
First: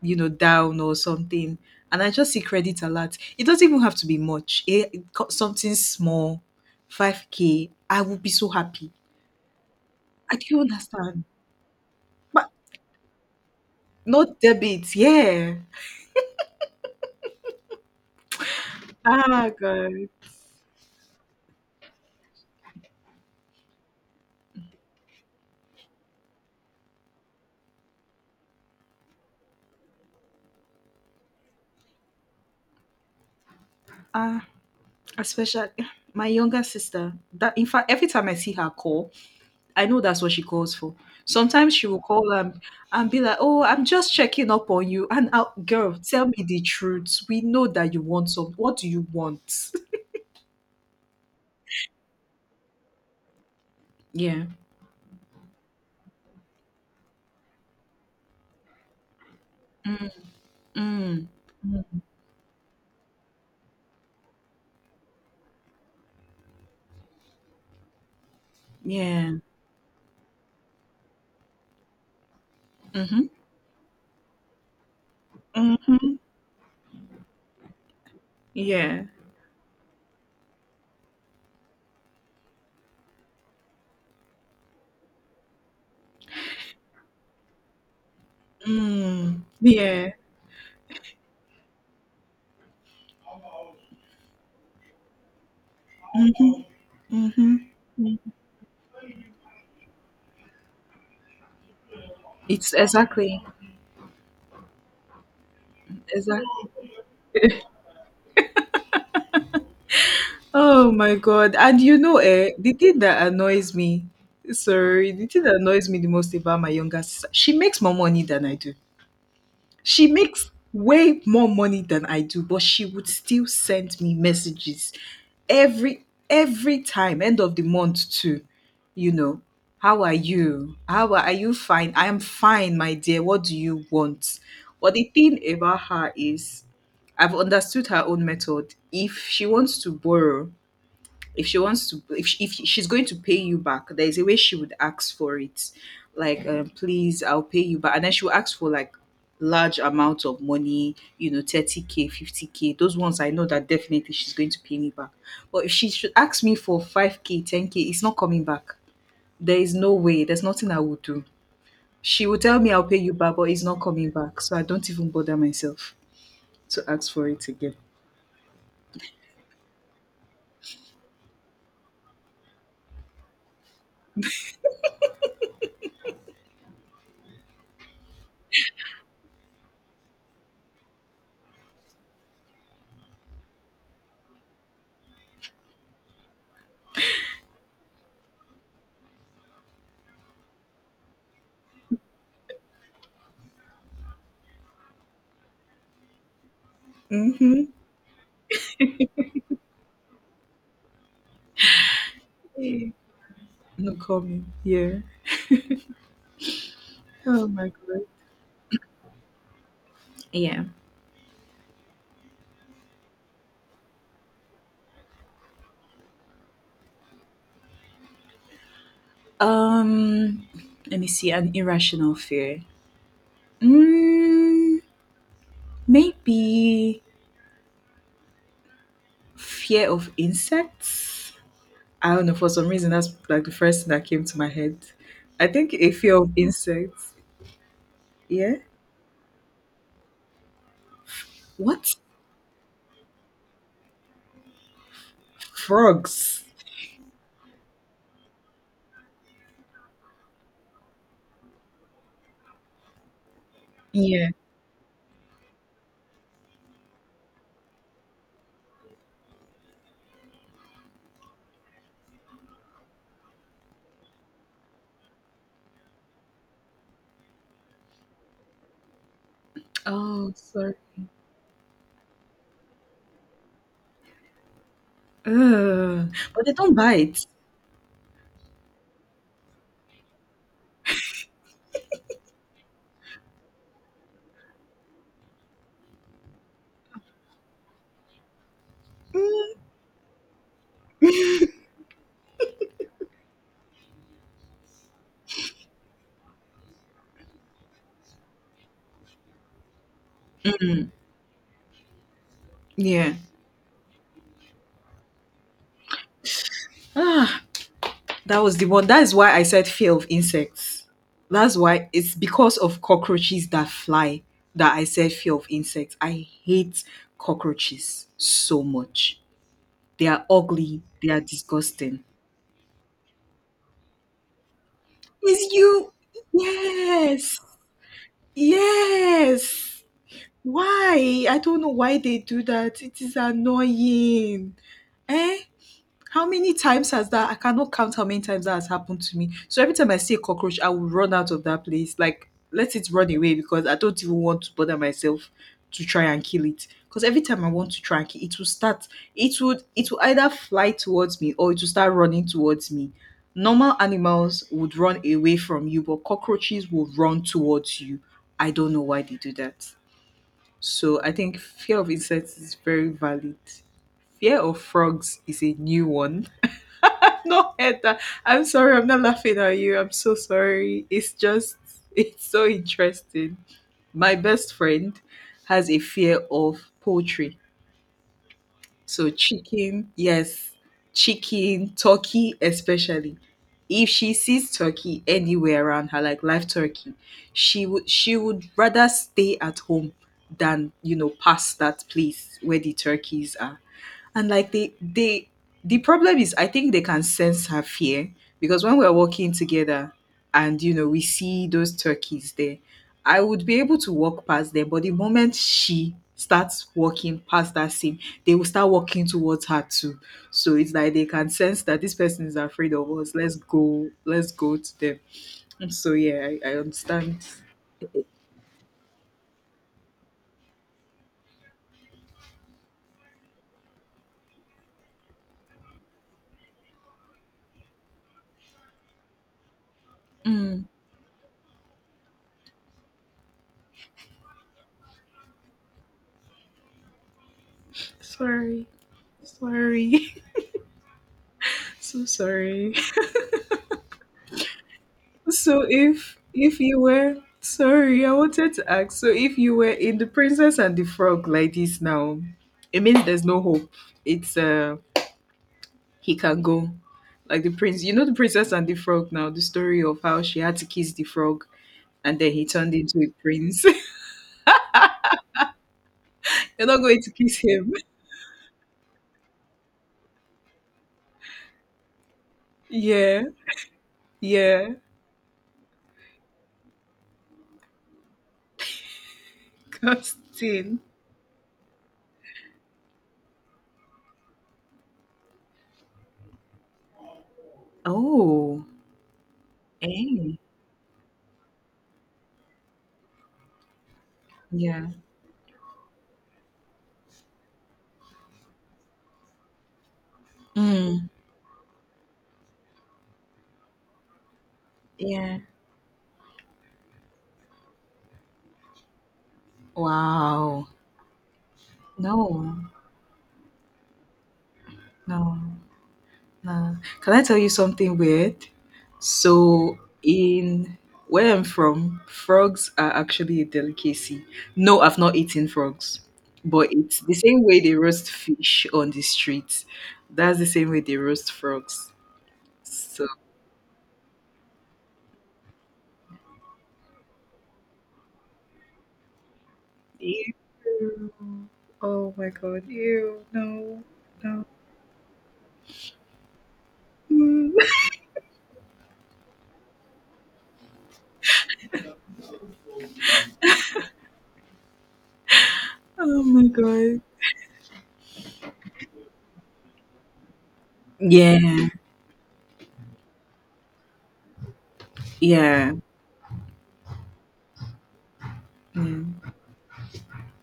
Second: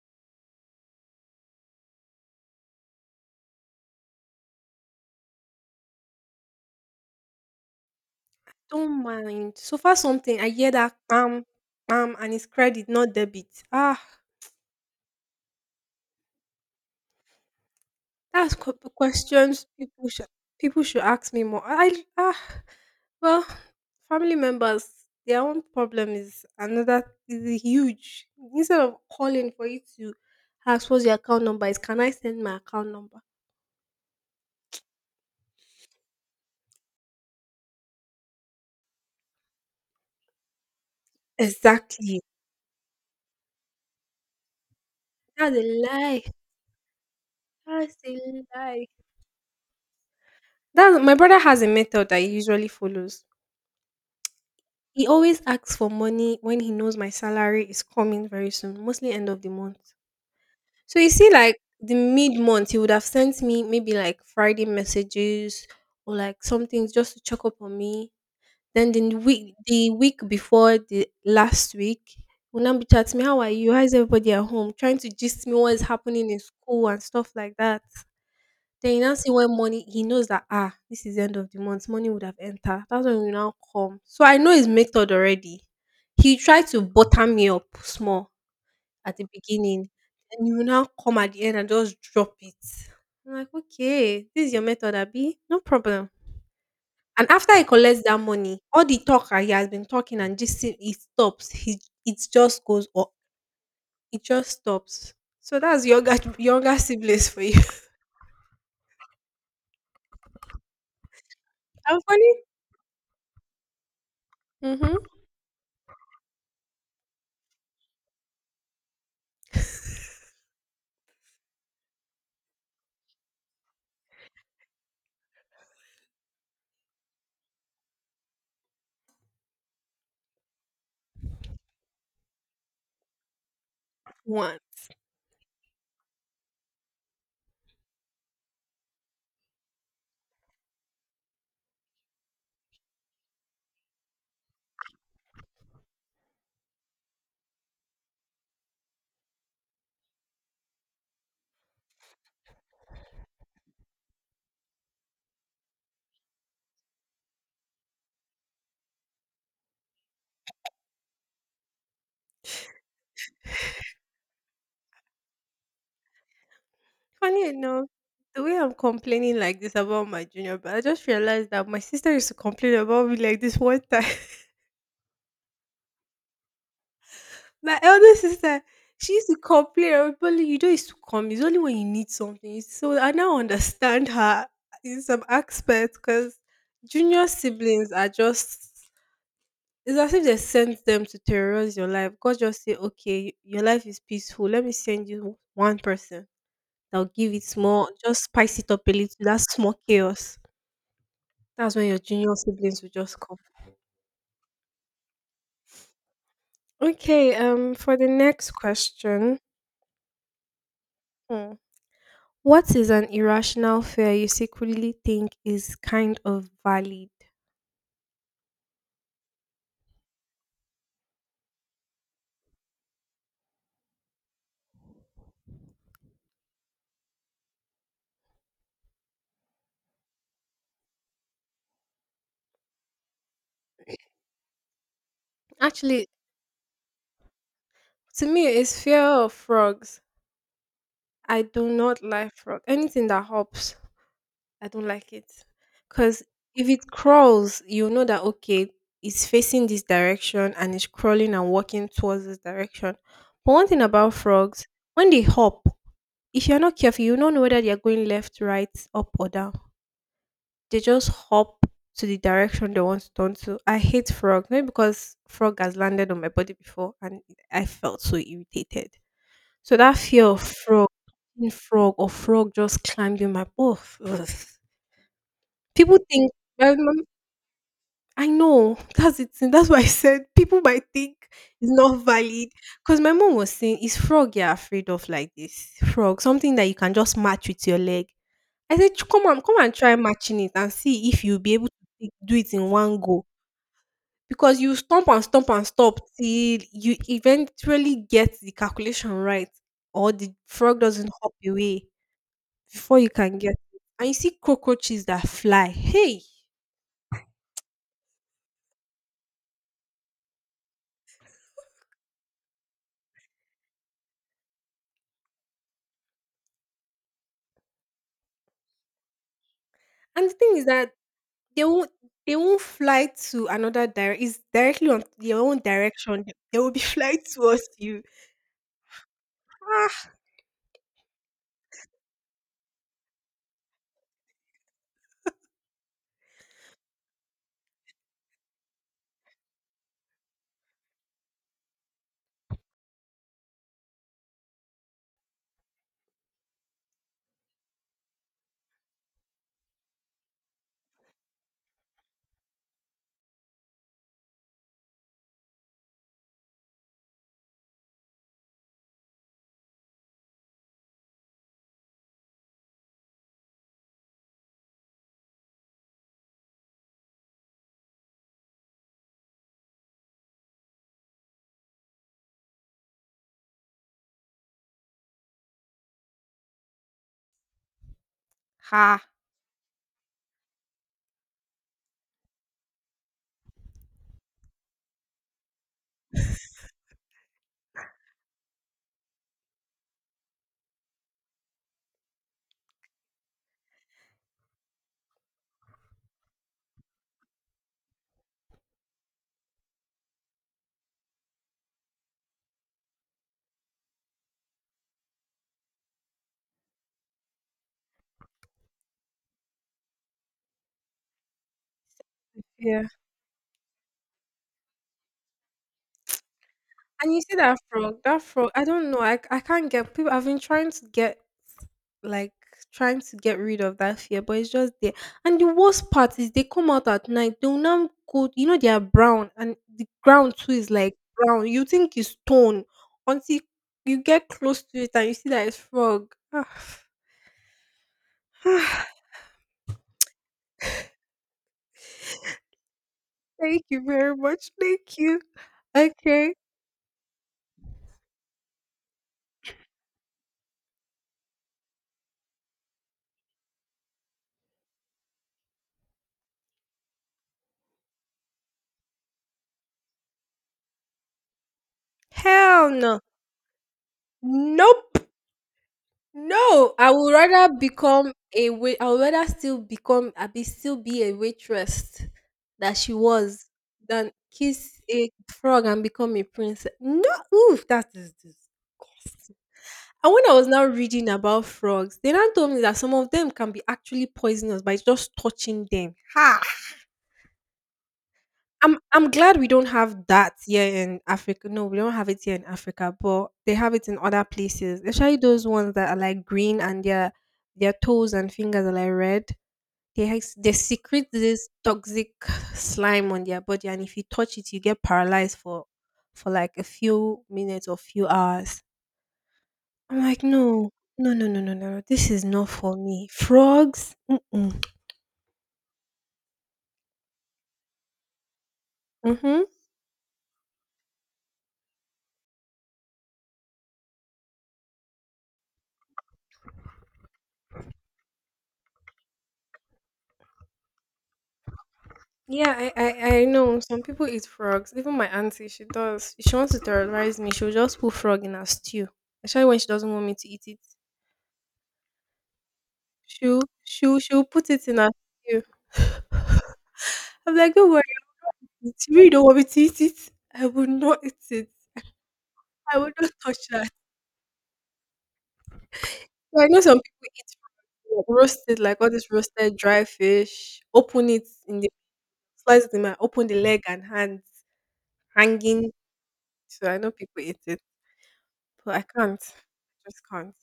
down or something, and I just see credit alert. It doesn't even have to be much. Something small, 5K. I would be so happy.
Don't mind. So far
I
something, I
do
hear that
understand,
and it's
but
credit, not debit. Ah,
not debit. Yeah.
that's q the
Ah,
questions
God.
people should, people should ask me more. Well, family members, their own problem is another, is huge. Instead of calling for you to ask what's your account number, is "Can I send my account number?"
Ah, especially my younger sister. That in fact, every time I see her call, I know that's what she calls for. Sometimes she will
Exactly.
call and be like, "Oh, I'm just checking up on you." And I,
That's a
girl,
lie.
tell me the truth. We know that
That's
you want
a
some. What
lie.
do you want?
That my brother has a method that he usually follows.
Yeah.
He always asks for money when he knows my salary is coming very soon, mostly end of the month.
Mm-mm.
So you
Mm.
see, like the mid month, he would have sent me maybe like Friday messages, or like some things just to check up on me. Then the
Yeah.
week, the week before the last week, will now be chatting me,
Mhm.
how are you? How is everybody at home? Trying to gist me what is
Mhm.
happening in school and stuff like that. Then you
Yeah.
now see when money, he knows that ah, this is the end of the month, money would have entered. That's when you now come. So I know his method already. He tried to butter me up small at the
Mm.
beginning,
Yeah.
and you now come at the end and just drop it. I'm like, okay, this is your method, Abby. No problem.
Mhm.
And
Mhm.
after he collects
Mm.
that money, all the talk that he has been talking and just it stops. He, it just
It's
goes up.
exactly,
It just stops. So that's younger
exactly.
younger siblings for you.
Oh my god! And
I'm funny.
the thing that annoys me.
Mm-hmm.
Sorry, the thing that annoys me the most about my younger sister, she makes more money than I do. She makes way more money than I do, but she would still send me messages every time, end of the month too. You know, how are you? How are you fine? I am fine, my dear. What do you want?
One.
But the thing about her is I've understood her own method. If she wants to borrow, if she's going to pay you back there is a way she would ask for it like please I'll pay you back, and then she will ask for like large amounts of money, 30K, 50K. Those ones I know that definitely she's going to pay me back, but if she should ask me for 5K, 10K, it's not coming back. There is no way, there's nothing I would do. She will tell me I'll pay you back, but it's not coming back, so I don't even bother myself to ask for it
Funny
again.
enough, the way I'm complaining like this about my junior, but I just realized that my sister used to complain about me like this one time. My elder sister, she used to complain, everybody, you don't used to come. It's only when you need something. So I now understand her in some aspects, because junior siblings are just. It's as if they sent them to terrorize your life. God just say, okay, your life is peaceful. Let me send you one person. I'll give it
Mm-hmm.
small, just spice it up a little. That's small chaos. That's when your junior siblings will just come.
No coming. Yeah.
Okay,
Oh my
for
god.
the next question,
Yeah.
hmm, what is an irrational fear you secretly think is kind of valid?
Um, let me see. An irrational fear. Mm, maybe fear of insects. I don't know. For some reason, that's like the first thing that came to my head. I think a
Actually,
fear of insects.
to me,
Yeah.
it's fear of frogs. I do
What?
not like frog. Anything that hops, I don't like it. Because
Frogs.
if it crawls, you know that, okay, it's facing this direction and it's crawling and walking towards this direction. But one thing about
Yeah.
frogs, when they hop, if you're not careful, you don't know whether they're going left, right, up, or down. They just hop to the direction they want to turn to. I hate frogs, maybe because frog has landed on my body before and I felt so irritated. So that fear
Oh,
of
sorry.
frog, being frog or frog just climbed in my, oh, ugh. People
Ugh.
think,
But they don't
my mom,
bite.
I know, that's it. That's why I said people might think it's not valid, because my mom was saying, "It's frog you're afraid of like this, frog, something that you can just match with your leg." I said, "Ch Come on, come and try matching it and see if you'll be able to do it in one go, because you stomp and stomp and stop till you eventually get the calculation right, or the frog doesn't hop away before you
Yeah.
can get it." And you see cockroaches that fly, hey!
Ah, that was the one. That is why I said fear of insects. That's why. It's because of cockroaches that fly that I said fear of insects. I hate cockroaches so much. They are
And the thing is
ugly.
that,
They are
They won't
disgusting.
they won't fly to another dire it's directly on their
Is
own
you?
direction. They will be flying
Yes.
towards you.
Yes.
Ah,
Why? I don't know why they do that. It is annoying. Eh? How many times has that I cannot count how many times that has happened to me. So every time I see a cockroach, I will run out of that place. Like, let it run away, because I don't even want to bother myself to try and kill it. Because every time I want to try and kill it, will start it would it will either fly towards me or it will start running towards me. Normal animals would run away from you, but cockroaches will run towards you. I don't know why they do that. So I think fear of insects is very valid. Fear of frogs is a new one. Not heard that. I'm sorry, I'm not laughing at you. I'm so sorry. It's just, it's so interesting. My best friend has a fear of poultry.
ha.
So, chicken, yes, chicken, turkey, especially. If she sees turkey anywhere around her, like live turkey, she would rather stay at home than pass that place where the turkeys are. And like the problem is I think they can sense her fear, because when we're walking together and we see those turkeys there, I would be able to walk past them, but the moment she starts walking past that scene, they will start walking towards her too. So it's like they can sense that this person is afraid
Yeah.
of us. Let's go to them. So yeah, I
And
understand.
you see that frog, I don't know. I can't get people. I've been trying to like, get rid of that fear, but it's just there. And the worst part is they come out at night, they'll now go, you know, they are brown, and the ground too
Mm,
is like brown. You think it's stone until you get close to it and you see that it's frog. Ah.
sorry, sorry, so sorry.
Thank you very much. Thank you.
So if
Okay.
if you were, sorry, I wanted to ask. So if you were in the Princess and the Frog like this now, it means there's no hope. It's he can go. Like the prince, you know the Princess and the Frog now, the story of how she had to kiss the frog and then he
Hell
turned into
no.
a prince.
Nope.
You're
No.
not
I
going to
would
kiss
rather
him.
become a wait. I would rather still become. I be still be a waitress that she
Yeah.
was, than
Yeah.
kiss a frog and become a princess. No. Oof. That is disgusting. And when I was now
Casting.
reading about frogs, they now told me that some of them can be actually poisonous by just touching them. Ha.
Oh.
I'm glad we don't have that
Eh.
here in Africa. No, we don't have it here in Africa, but they have it in other places.
Yeah.
Especially those ones that are like green and their toes and fingers are like red. They they
Mm.
secrete this toxic slime on their body, and if you touch it, you get paralyzed
Yeah.
for like a few minutes or few hours. I'm like,
Wow.
no, no, no, no, no, no, no. This is not
No.
for me. Frogs. Mm-mm.
No. Uh, can I tell you something weird?
Mm-hmm.
So, in where I'm from, frogs are actually a delicacy. No, I've not eaten frogs, but it's the same way they roast fish on the streets. That's the same way they roast frogs.
Yeah, I,
So,
I, I know. Some people eat frogs. Even my auntie, she does. If she wants to terrorize me, she'll just put frog in her stew. Especially when she doesn't want me to
ew.
eat it.
Oh my god, ew,
She'll
no,
she'll she'll
no.
put it in her stew. I'm
Mm.
like, don't worry, if you really don't want me to eat it, I will not eat it. I will not touch that.
Oh
So I
my
know some
god.
people eat frog, like roasted, like all this roasted dry fish. Open it in
Yeah,
the, slice it in my, open the leg and hands hanging.
yeah,
So I know people eat it, but I can't.
yeah.
I just can't.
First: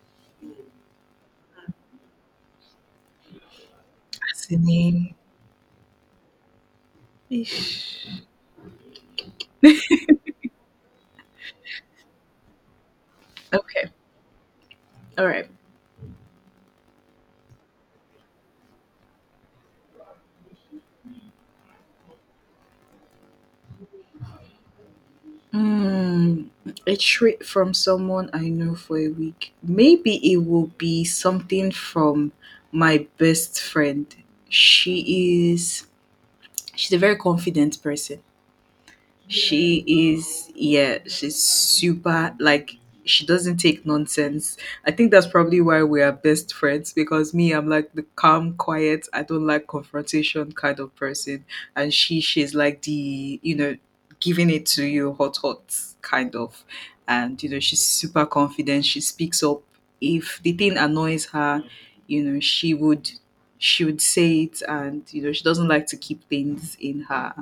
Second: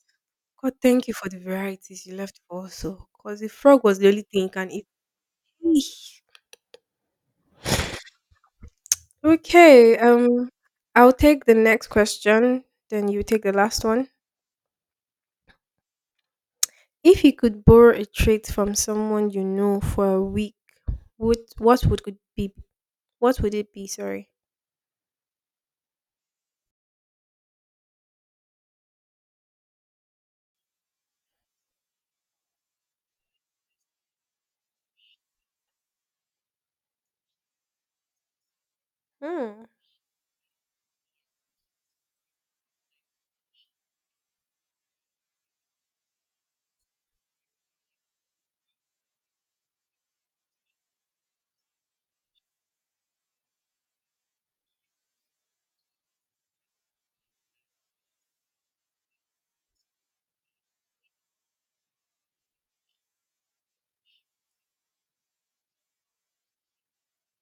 God, thank you for the varieties you left for us, because the frog was the only thing you can eat.
Fascinating.
Eesh.
Ish.
Okay, um, I'll take the next question, then you take the last
Okay,
one.
all right.
If you could borrow a trait from someone you know for a week, would what would it be? What would it be? Sorry.
Mm, a treat from someone I know for a week. Maybe it will be something from my best friend. She is she's a very confident person.
Hmm.
She is, yeah, she's super, like, she doesn't take nonsense. I think that's probably why we are best friends, because me, I'm like the calm, quiet, I don't like confrontation kind of person, and she's like the, giving it to you hot hot kind of. And she's super confident, she speaks up if the thing annoys her. you know she would she would say it, and she doesn't like to keep things in her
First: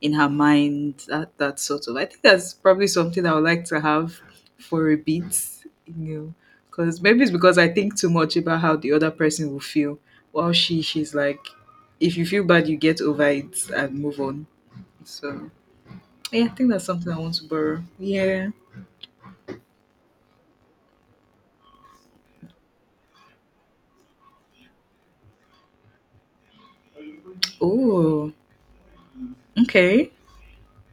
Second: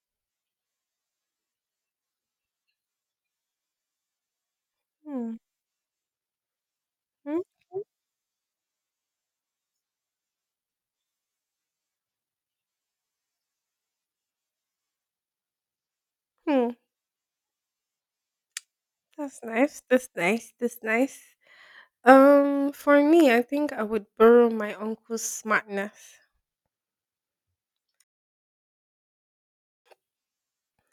in her mind, that sort of. I think that's probably something I would like to have for a
Hmm.
bit, because maybe it's
Hmm.
because I think too much about how the other person will feel, while she's like, if you feel bad you get over it and move on. So yeah, I think
hmm.
that's something I want to borrow. Yeah.
That's nice. That's nice. That's nice. For me, I think I would borrow my uncle's smartness.
Oh, okay.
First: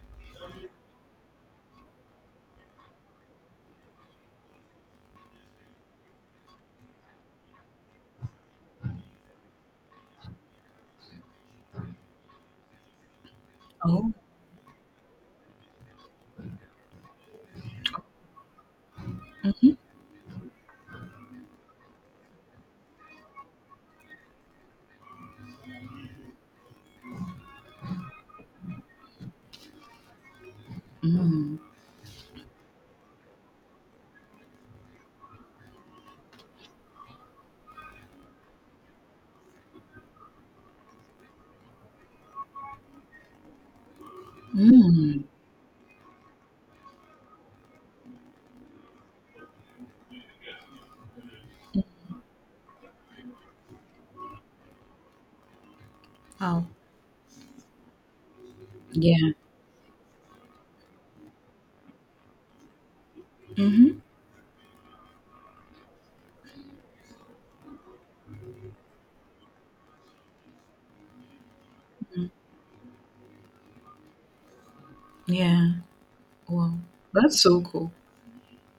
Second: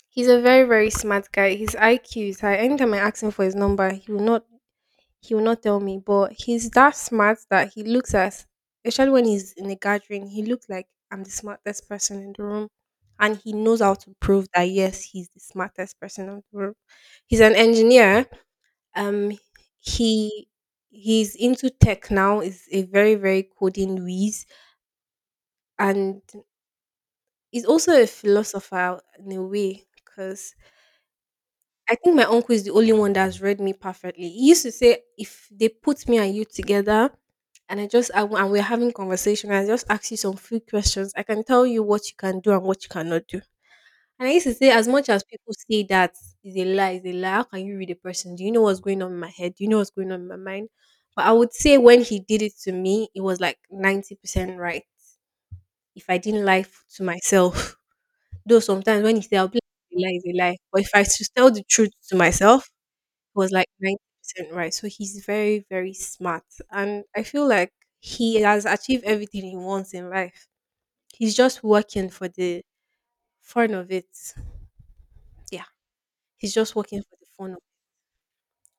He's a very, very smart guy. His IQ is high. Anytime I ask him for his number, he will not tell me. But he's that smart that he looks at especially when he's in a gathering, he looks like I'm the smartest person in the room. And he knows how
Oh.
to prove that, yes, he's the smartest person in the room. He's an engineer. Um he he's into tech now, is a very, very coding whiz, and he's also a philosopher in a way, because I think my uncle is the only one that's read me perfectly. He used to say, if they put me and you together, and I just I, w- and we're having conversation, and I just ask you some few questions, I can tell you what you can do and what you cannot do. And I used to say, as much
Mm.
as people say that, is a lie, is a lie. How can you read a person? Do you know what's going on in my head? Do you know what's going on in my mind? But I would say when he did it to me, it was like 90% right. If I didn't lie
Wow.
to myself, though sometimes when he
Yeah.
said I'll be like, "It's A lie, is a lie. But if I should tell the truth to myself, was like
Mm-hmm.
90% right." So he's very, very smart. And I feel like he has achieved everything he wants in life. He's just working for the fun of it. Yeah.
Yeah.
He's
Wow,
just working for the
that's
fun of
so
it.
cool.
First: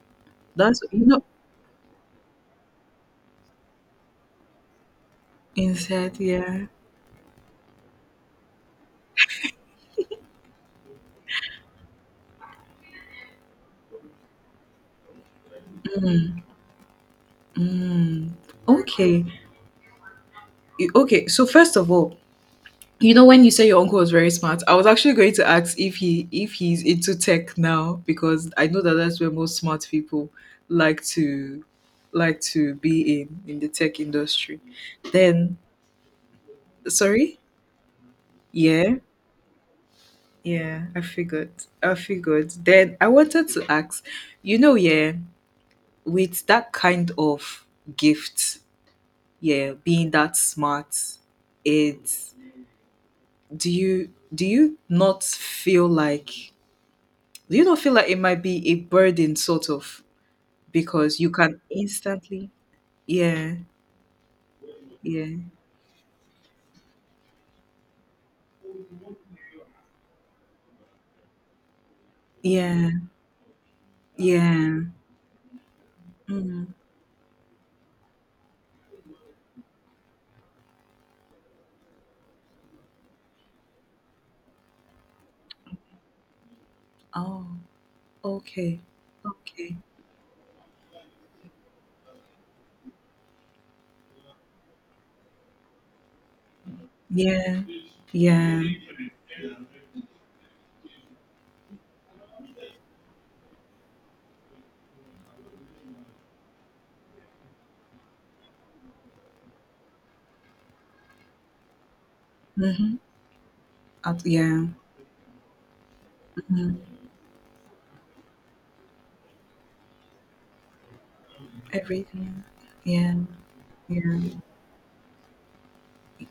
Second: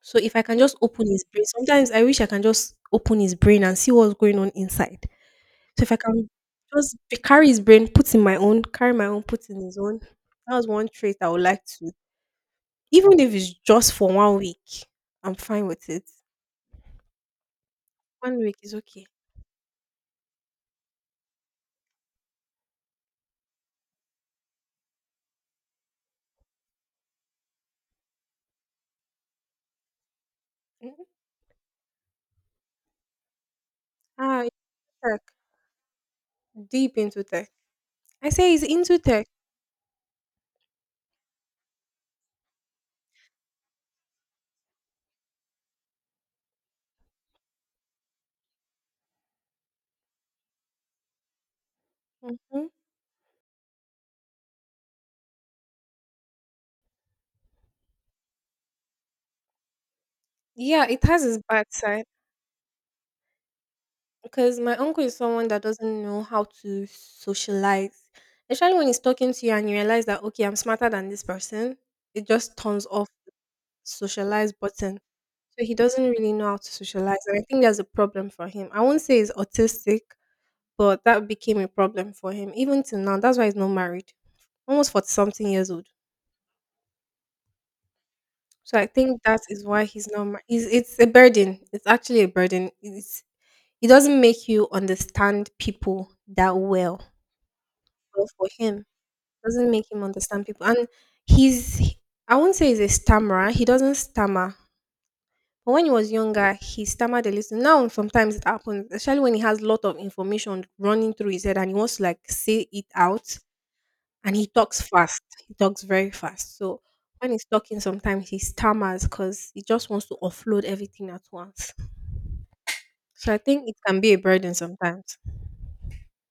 So if I can just
That's, you
open
know,
his brain, sometimes I wish I can just open his brain and see what's going on inside. So if I
inside.
can
Yeah.
just carry his brain, put in my own, carry my own, put in his own. That was one trait I would like to. Even if it's just for 1 week, I'm fine with it.
Mm.
1 week is okay.
Okay. Okay, so first of all, you know, when you say your uncle was very smart, I was actually going to ask if he if he's into tech now, because I know that that's where most smart people like
Mhm.
to like to be, in the tech
Ah, into
industry.
tech,
Then
deep into
sorry.
tech. I say he's
Yeah,
into tech.
yeah, I figured. Then I wanted to ask, you know, yeah, with that kind of gift, yeah, being that smart, it's
Mhm.
do you not feel like, it might be a burden, sort of,
Yeah, it
because
has
you
its
can
bad side
instantly, yeah,
because my uncle is
yeah,
someone that doesn't know how to socialize. Especially when he's talking to you and you realize that, okay, I'm smarter than this person, it just turns
yeah,
off the socialize
yeah.
button. So he doesn't really know how
Mm,
to socialize, and I think that's a problem for him. I won't say he's autistic, but that became a problem for him even till now. That's why he's not married. Almost 40 something years old.
oh,
So
okay.
I think that is
Okay,
why he's not mar- he's, it's a burden. It's actually a burden. It's, it doesn't make you understand people that well.
yeah,
But for
yeah.
him, doesn't make him understand people. And he's, I won't say he's a stammerer. He doesn't stammer. But when he was younger, he stammered a little. Now, sometimes it happens, especially when he has a lot of information running through his head and he wants to like say it
Mm-hmm.
out. And he
Yeah.
talks fast. He talks very fast.
Mm,
So when he's talking, sometimes he stammers because he just wants to offload everything at once.
everything, yeah,
So I think it can be a
yeah.
burden sometimes.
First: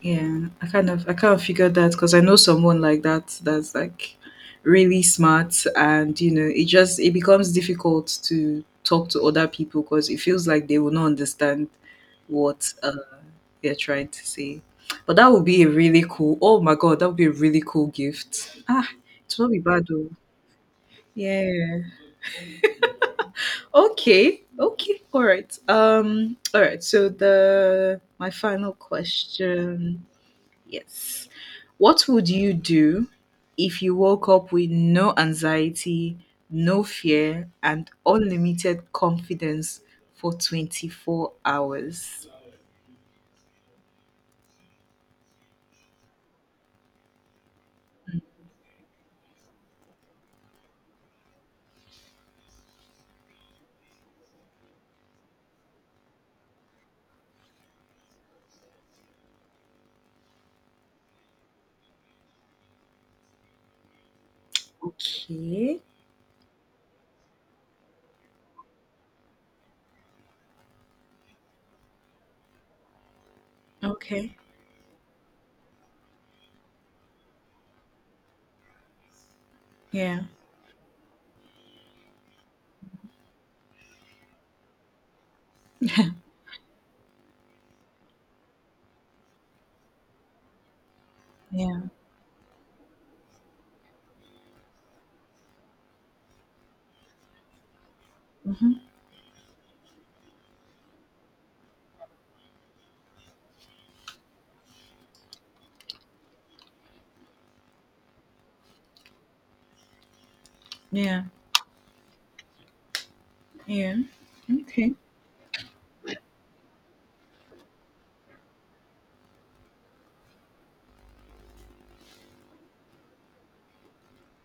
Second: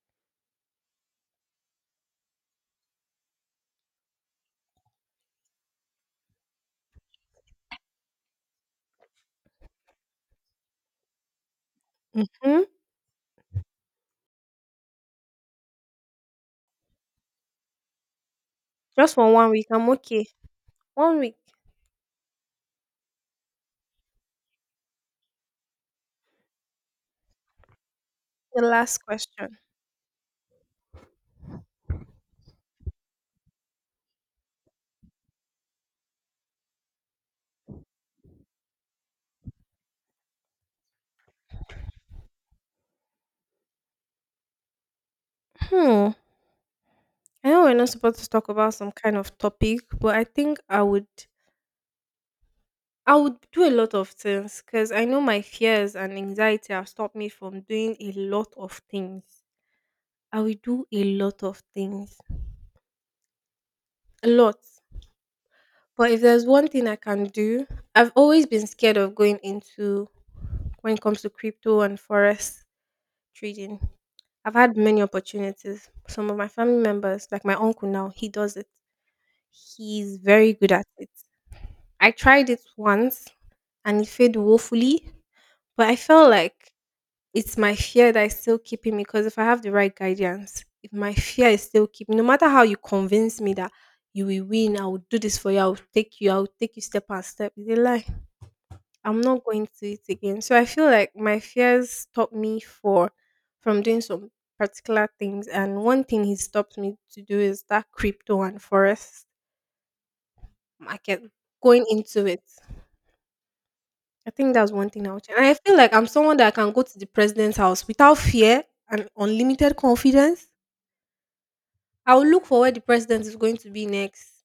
Yeah, I kind of figured that, because I know someone like that that's like really smart, and it becomes difficult to talk to other people, because it feels like they will not understand
Hmm?
what they're trying to say. But that would be a really cool. Oh my god, that would be a really cool gift. Ah,
Just for
it will
one
not be
week,
bad
I'm
though.
okay. 1 week.
Yeah. Okay. Okay. All right. All right. So the my
The
final
last question.
question. Yes. What would you do if you woke up with no anxiety, no fear, and unlimited confidence for 24 hours?
Hmm. I know we're not supposed to talk about some kind of topic, but I would do a lot of things because I know my fears and anxiety have stopped me from doing a lot of things. I will do a lot of things. A lot.
Okay.
But if there's one thing I can do, I've always been scared of going into, when it comes to crypto and forex trading.
Okay.
I've had many opportunities. Some of my family members, like my uncle now, he does it. He's
Yeah.
very good at it. I tried it once and it failed woefully, but I felt like it's my fear that is still keeping me. Because if I have the right guidance, if my fear is
Yeah.
still keeping, no matter how you convince me that you will win, I will do this for you, I will take you step by step. It's a lie. I'm not going to it again. So I feel like my fears stopped me for from doing some particular things. And one thing he stopped me to do is that crypto and forest market,
Yeah.
going into it.
Yeah.
I think that's one
Okay.
thing I'll change. And I feel like I'm someone that can go to the president's house without fear and unlimited confidence. I will look for where the president is going to be next.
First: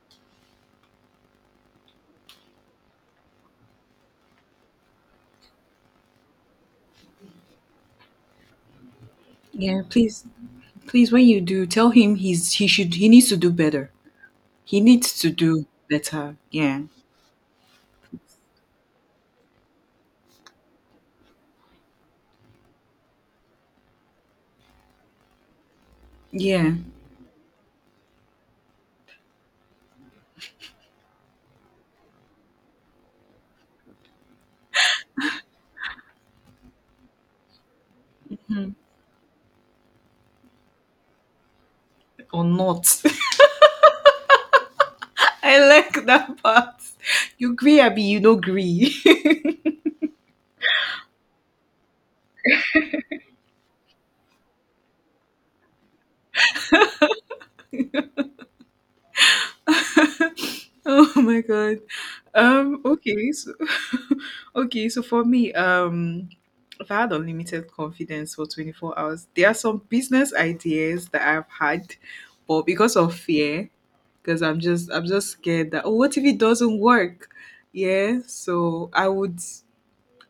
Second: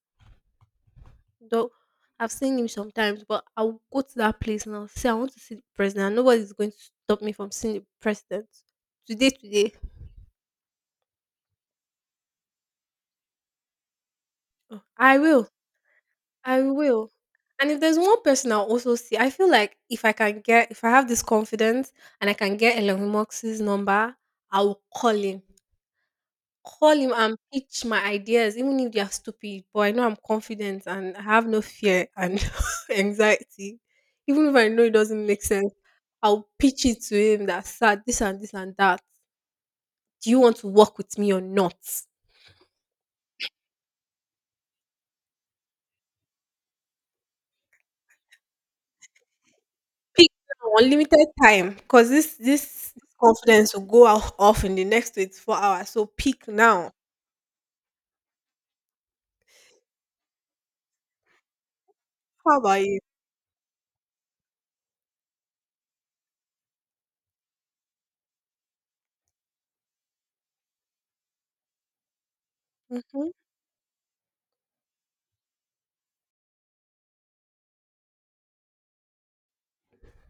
Though I've seen him sometimes, but I'll go to that place and I'll say I want to see the president. And Nobody's going to stop me from seeing the president. Today, today.
Yeah, please. Please, when you do, tell him he's he should he needs to do better. He
Oh, I
needs to
will.
do better.
I
Yeah.
will. And if there's one person I'll also see, I feel like if I have this confidence and I can get Elon Musk's number, I will call him.
Yeah.
Call him and pitch my ideas, even if they are stupid. But I know I'm confident and I have no fear and anxiety. Even if I know it doesn't make sense. I'll pitch it to him that, "Sir, this and this and that. Do you want to work with me or not?
Or not. I like that part. You agree, Abby, you no agree.
Pick now, unlimited time. Cause this confidence will go off in the next 24 hours, so pick now."
Oh my god.
How about you?
Okay, so okay, so for me, if I had unlimited confidence for 24 hours, there are some business ideas that I've had, but because of
Mhm.
fear, because I'm just scared that, oh, what if it doesn't work? Yeah, so I would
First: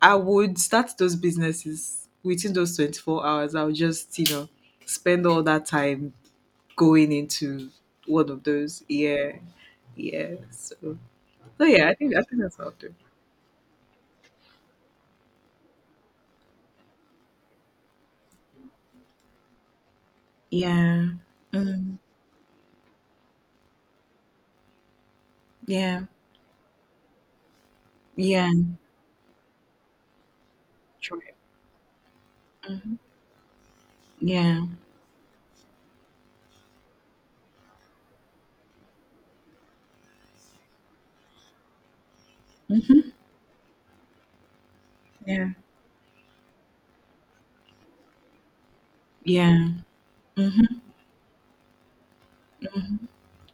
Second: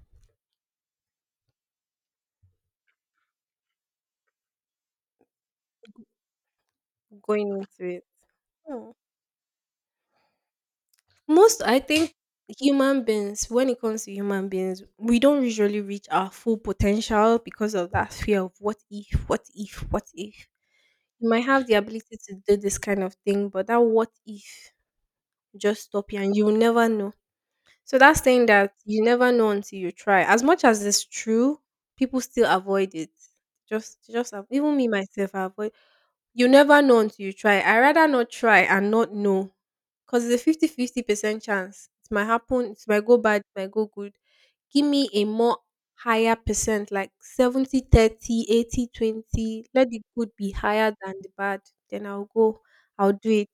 I would start those businesses within those 24 hours. I would just, spend all that time going
Going
into
into it.
one of those.
Oh.
Yeah, yeah. So,
Most,
so
I
yeah, I
think,
think I think that's how I'll do.
human beings, when it comes to human beings, we don't usually reach our full potential because of that fear of what if, what if, what if.
Yeah.
You might have the
Mm.
ability to do this kind of thing, but that what if just
Yeah.
stop here, and you will never know. So that's saying
Yeah.
that you never know until you try. As much as it's
Try it.
true, people still avoid
Mhm.
it.
Yeah.
Even me myself I avoid, you never know until you try. I rather not try and not know. Cause it's a 50-50% chance. It might happen, it might go bad, it might go good. Give me a
Yeah.
more higher percent, like 70, 30, 80, 20.
Yeah.
Let the good be
Mhm.
higher than the bad. Then I'll go. I'll do it.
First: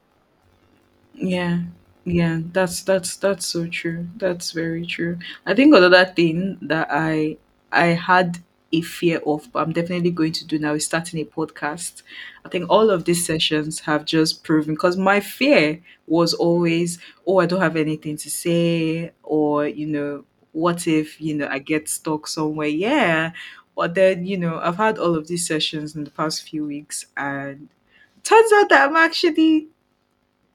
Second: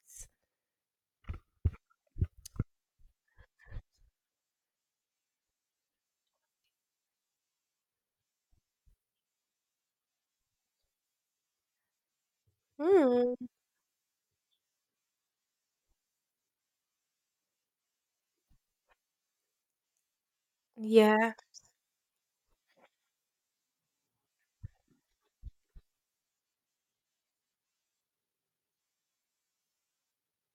Yeah, yeah, that's so true. That's very true. I think another thing that I had a fear of, but I'm definitely going to do now, is starting a podcast. I think all of these
Hmm.
sessions have just proven, because my fear was always, oh, I don't have anything to say, or what if
Yeah.
I get stuck somewhere? Yeah, but then I've had all of these sessions in the past few weeks, and turns out that I'm actually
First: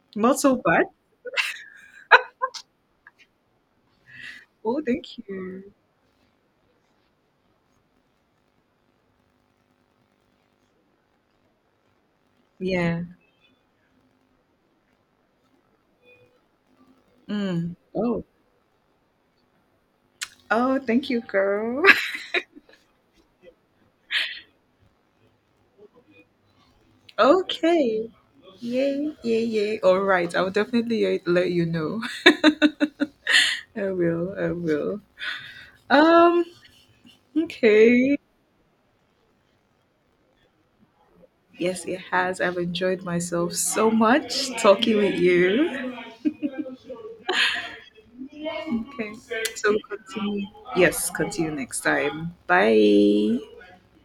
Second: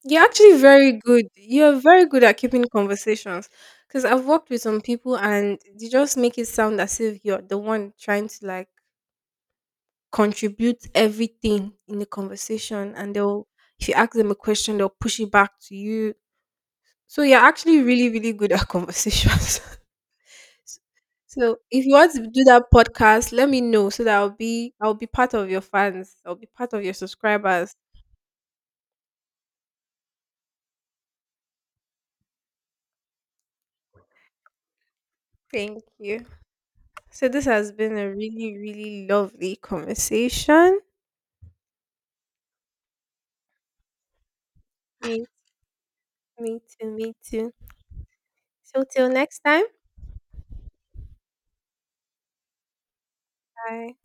You're
not so
actually
bad.
very good. You're very good at keeping conversations. Because I've worked with
Oh,
some people
thank
and
you.
they just make it sound as if you're the one trying to like contribute everything in the conversation.
Yeah.
And they'll, if you ask them a question, they'll push it back to you. So you're
Mm.
actually really,
Oh.
really good at conversations.
Oh, thank you,
So
girl.
if you want to do that podcast, let me know so that I'll be part of your fans. I'll be part of your subscribers.
Okay. Yay, yay, yay. All right. I'll definitely let you know. I will. I will.
Thank you.
Um.
So this has been a
Okay.
really, really lovely conversation.
Yes, it has. I've enjoyed myself so much talking with
Me,
you.
Me too, me too. So till
Okay.
next time.
So continue. Yes, continue next time. Bye.
Bye.